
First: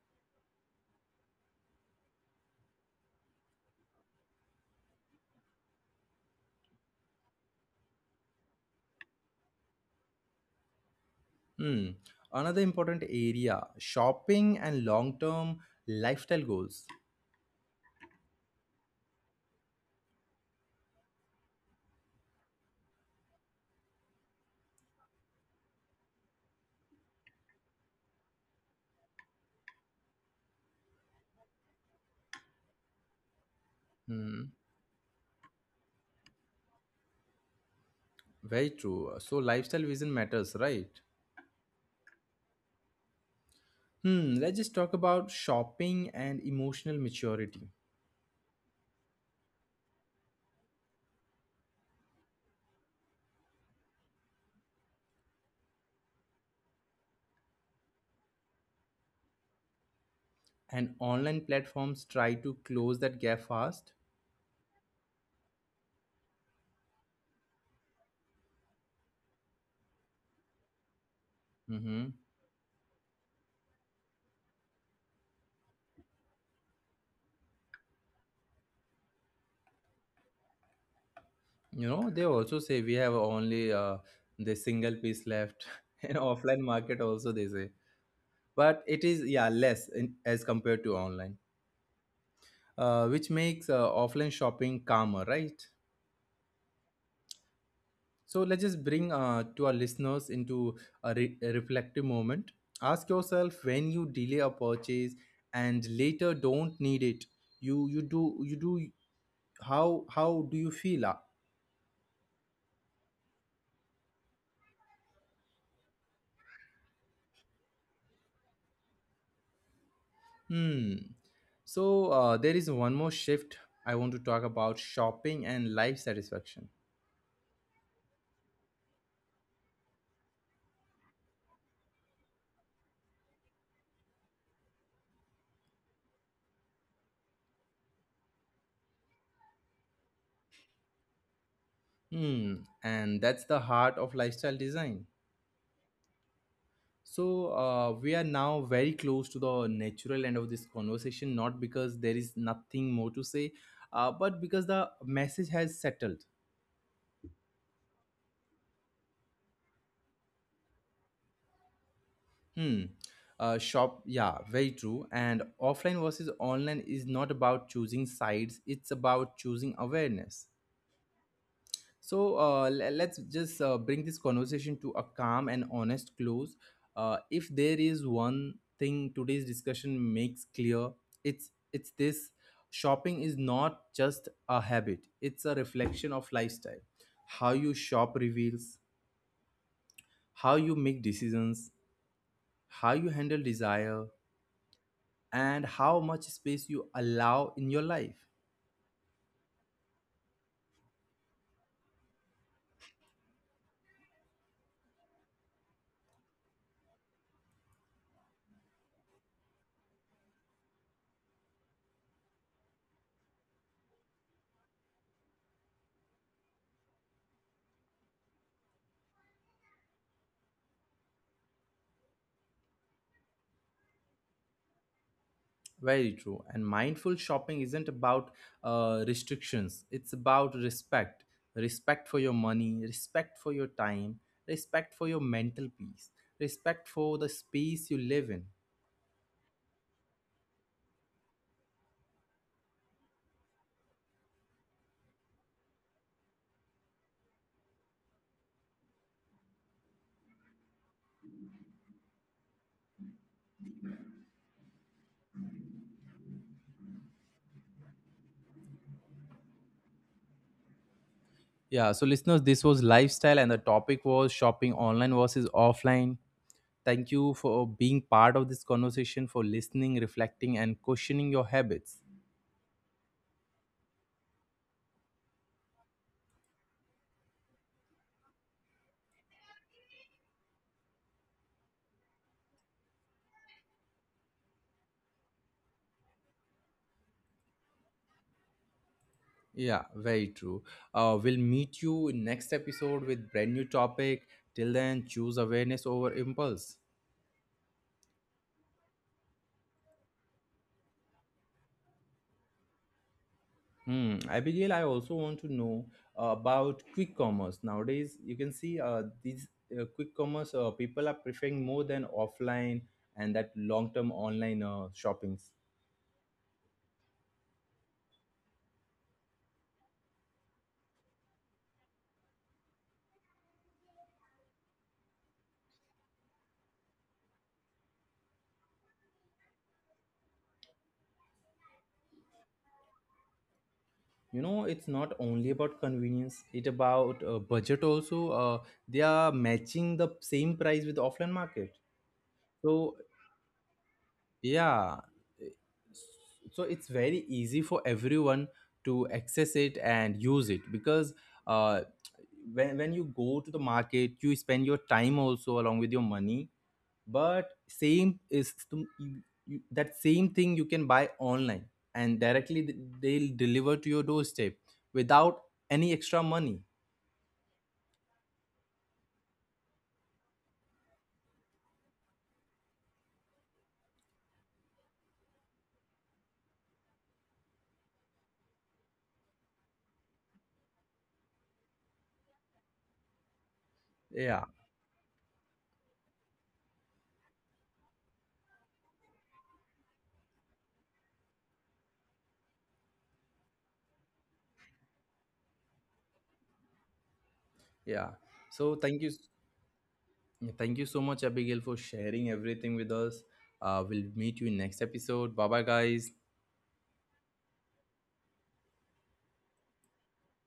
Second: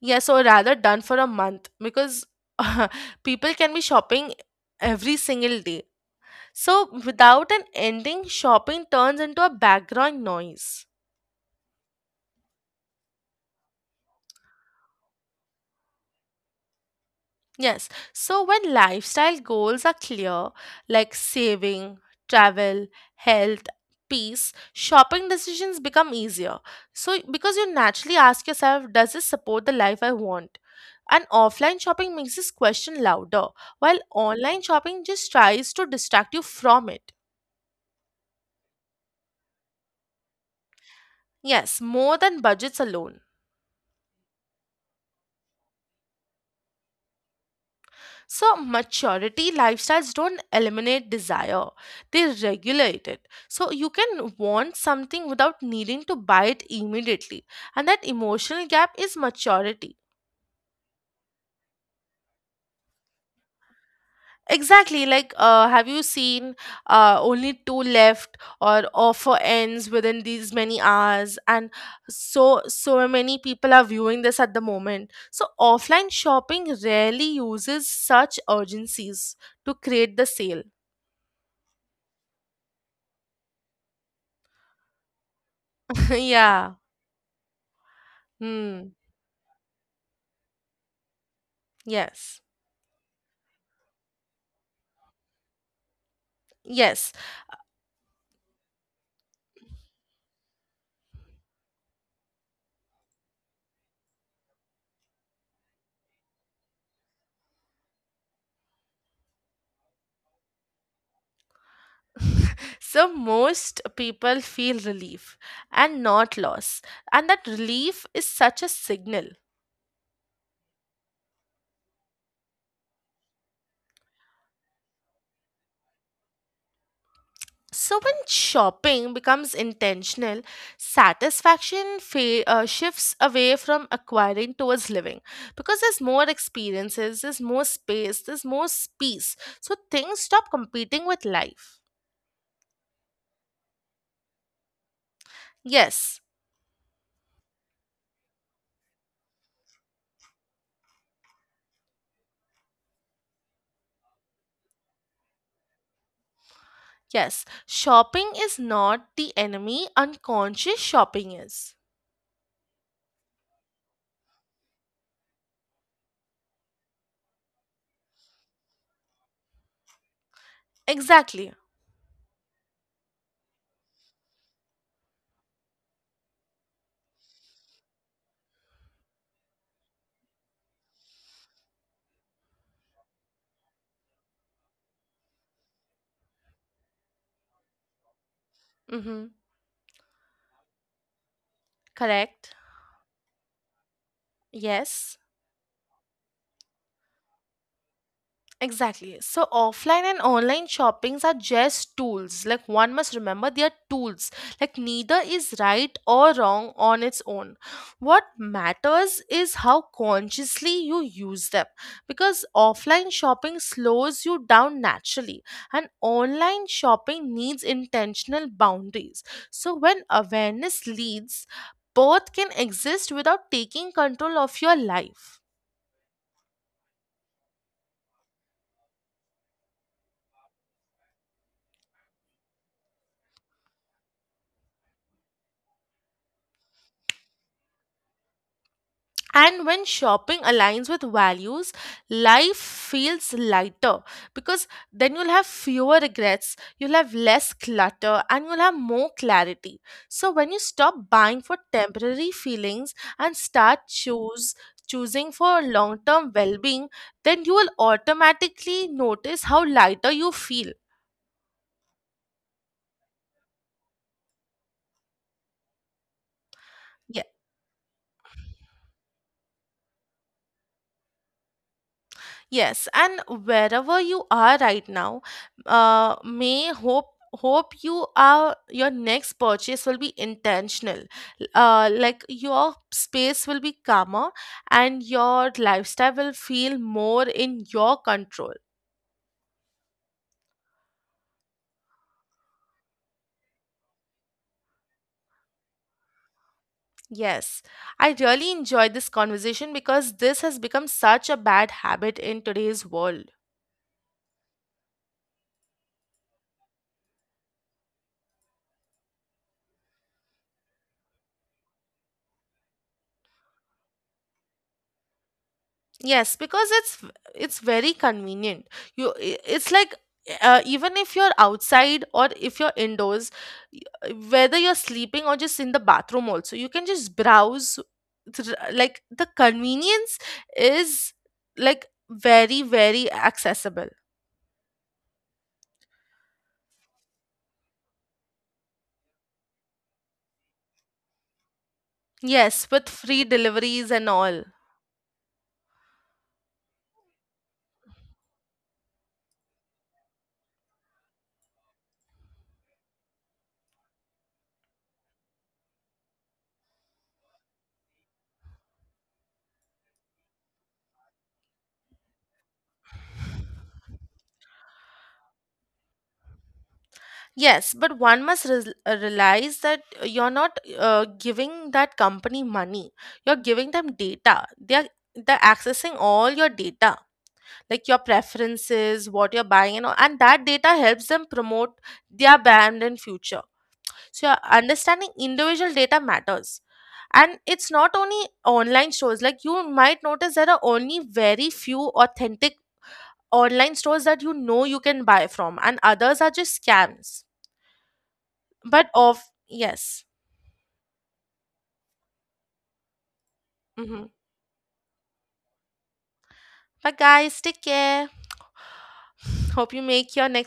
[SPEAKER 2] Yes, or rather, done for a month because people can be shopping every single day. So, without an ending, shopping turns into a background noise.
[SPEAKER 1] Hmm. Another important area shopping and long term lifestyle goals.
[SPEAKER 2] Yes, so when lifestyle goals are clear, like saving, travel, health, peace, shopping decisions become easier. So, because you naturally ask yourself, does this support the life I want? And offline shopping makes this question louder, while
[SPEAKER 1] Hmm,
[SPEAKER 2] online shopping just tries to distract you from it.
[SPEAKER 1] very true. So lifestyle vision matters, right?
[SPEAKER 2] Yes, more than budgets alone.
[SPEAKER 1] Hmm, let's just talk about shopping and emotional maturity.
[SPEAKER 2] So, maturity lifestyles don't eliminate desire, they regulate it. So, you can want something without needing to buy it immediately, and that emotional gap is maturity.
[SPEAKER 1] And online platforms try to close that gap fast.
[SPEAKER 2] Exactly, like have you seen only two left, or offer ends within these many hours, and
[SPEAKER 1] Mm-hmm.
[SPEAKER 2] so so many people are viewing this at the moment. So offline shopping rarely uses such urgencies to create the sale.
[SPEAKER 1] You know, they also say we have only the single piece left. In offline
[SPEAKER 2] Yeah.
[SPEAKER 1] market also they say, but
[SPEAKER 2] Hmm.
[SPEAKER 1] it is yeah less in, as compared to online,
[SPEAKER 2] Yes,
[SPEAKER 1] which makes offline shopping calmer, right?
[SPEAKER 2] yes.
[SPEAKER 1] So let's just bring to our listeners into a reflective moment. Ask yourself when you delay a purchase and later don't need it. You you do How do you feel?
[SPEAKER 2] So most people feel relief and not loss, and that relief is such a signal.
[SPEAKER 1] Hmm. So there is one more shift I want to talk about shopping and life satisfaction.
[SPEAKER 2] So when shopping becomes intentional, satisfaction shifts away from acquiring towards living because there's more experiences, there's more space, there's more peace. So things stop competing with life.
[SPEAKER 1] Hmm. And that's the heart of lifestyle design.
[SPEAKER 2] Yes,
[SPEAKER 1] So we are now very close to the natural end of this conversation, not because there is nothing more to say, but because the message has settled.
[SPEAKER 2] yes. Shopping is not the enemy, unconscious shopping is.
[SPEAKER 1] Hmm. Yeah, very true. And offline versus online is not about choosing sides; it's about choosing awareness.
[SPEAKER 2] Exactly.
[SPEAKER 1] Let's just bring this conversation to a calm and honest close. If there is one thing today's discussion makes clear, it's this: shopping is not just a habit; it's a reflection of lifestyle. How you shop reveals
[SPEAKER 2] Mm-hmm.
[SPEAKER 1] how you make decisions,
[SPEAKER 2] Correct.
[SPEAKER 1] how you handle desire,
[SPEAKER 2] Yes,
[SPEAKER 1] and how much space you allow in your life.
[SPEAKER 2] exactly. So offline and online shoppings are just tools. Like one must remember they are tools. Like neither is right or wrong on its own. What matters is how consciously you use them. Because offline shopping slows you down naturally and online shopping needs intentional boundaries. So when awareness leads, both can exist without taking control of your life.
[SPEAKER 1] Very true. And mindful shopping isn't about restrictions, it's about respect. Respect for your money, respect for your time, respect for your mental peace, respect for the space you live in.
[SPEAKER 2] And when shopping aligns with values, life feels lighter because then you'll have fewer regrets, you'll have less clutter, and you'll have more clarity. So when you stop buying for temporary feelings and start choose choosing for long-term well-being, then you will automatically notice how lighter you feel.
[SPEAKER 1] Yeah, so listeners, this was lifestyle, and the topic was shopping online versus offline. Thank you for being part of this conversation, for listening, reflecting, and questioning your habits.
[SPEAKER 2] Yes, and wherever you are right now, may hope you are your next purchase will be intentional. Like your space will be calmer, and your lifestyle will feel more in your control.
[SPEAKER 1] Yeah, very true. We'll meet you in next episode with brand new topic. Till then, choose awareness over impulse.
[SPEAKER 2] Yes, I really enjoyed this conversation because this has become such a bad habit in today's world.
[SPEAKER 1] Hmm. Abigail, I also want to know about quick commerce. Nowadays, you can see these quick commerce people are preferring more than offline and that long-term online shoppings.
[SPEAKER 2] Yes, because it's very convenient. It's like even if you're outside or if you're indoors, whether you're sleeping or just in the bathroom also, you can just like the convenience is like very very accessible.
[SPEAKER 1] You know, it's not only about convenience; it about budget also. They are matching the same price with offline market.
[SPEAKER 2] Yes, with
[SPEAKER 1] So
[SPEAKER 2] free deliveries and all.
[SPEAKER 1] yeah, so it's very easy for everyone to access it and use it because uh, when you go to the market you spend your time also along with your money but same is that same thing you can buy online and directly they'll deliver to your doorstep without any extra money.
[SPEAKER 2] Yes, but one must realize that you're not giving that company money. You're giving them data. They're accessing all your data, like your preferences, what you're buying, and all, and that data helps them promote their brand in future. So your
[SPEAKER 1] Yeah,
[SPEAKER 2] understanding individual data matters. And it's not only online stores. Like you might notice there are only very few authentic online stores that you know you can buy from, and others are just scams.
[SPEAKER 1] yeah, so
[SPEAKER 2] But
[SPEAKER 1] thank you.
[SPEAKER 2] of yes.
[SPEAKER 1] Yeah, thank you so much, Abigail, for sharing everything with us.
[SPEAKER 2] Hmm.
[SPEAKER 1] We'll meet you in next episode. Bye bye, guys.
[SPEAKER 2] But guys, take care. Hope you make your next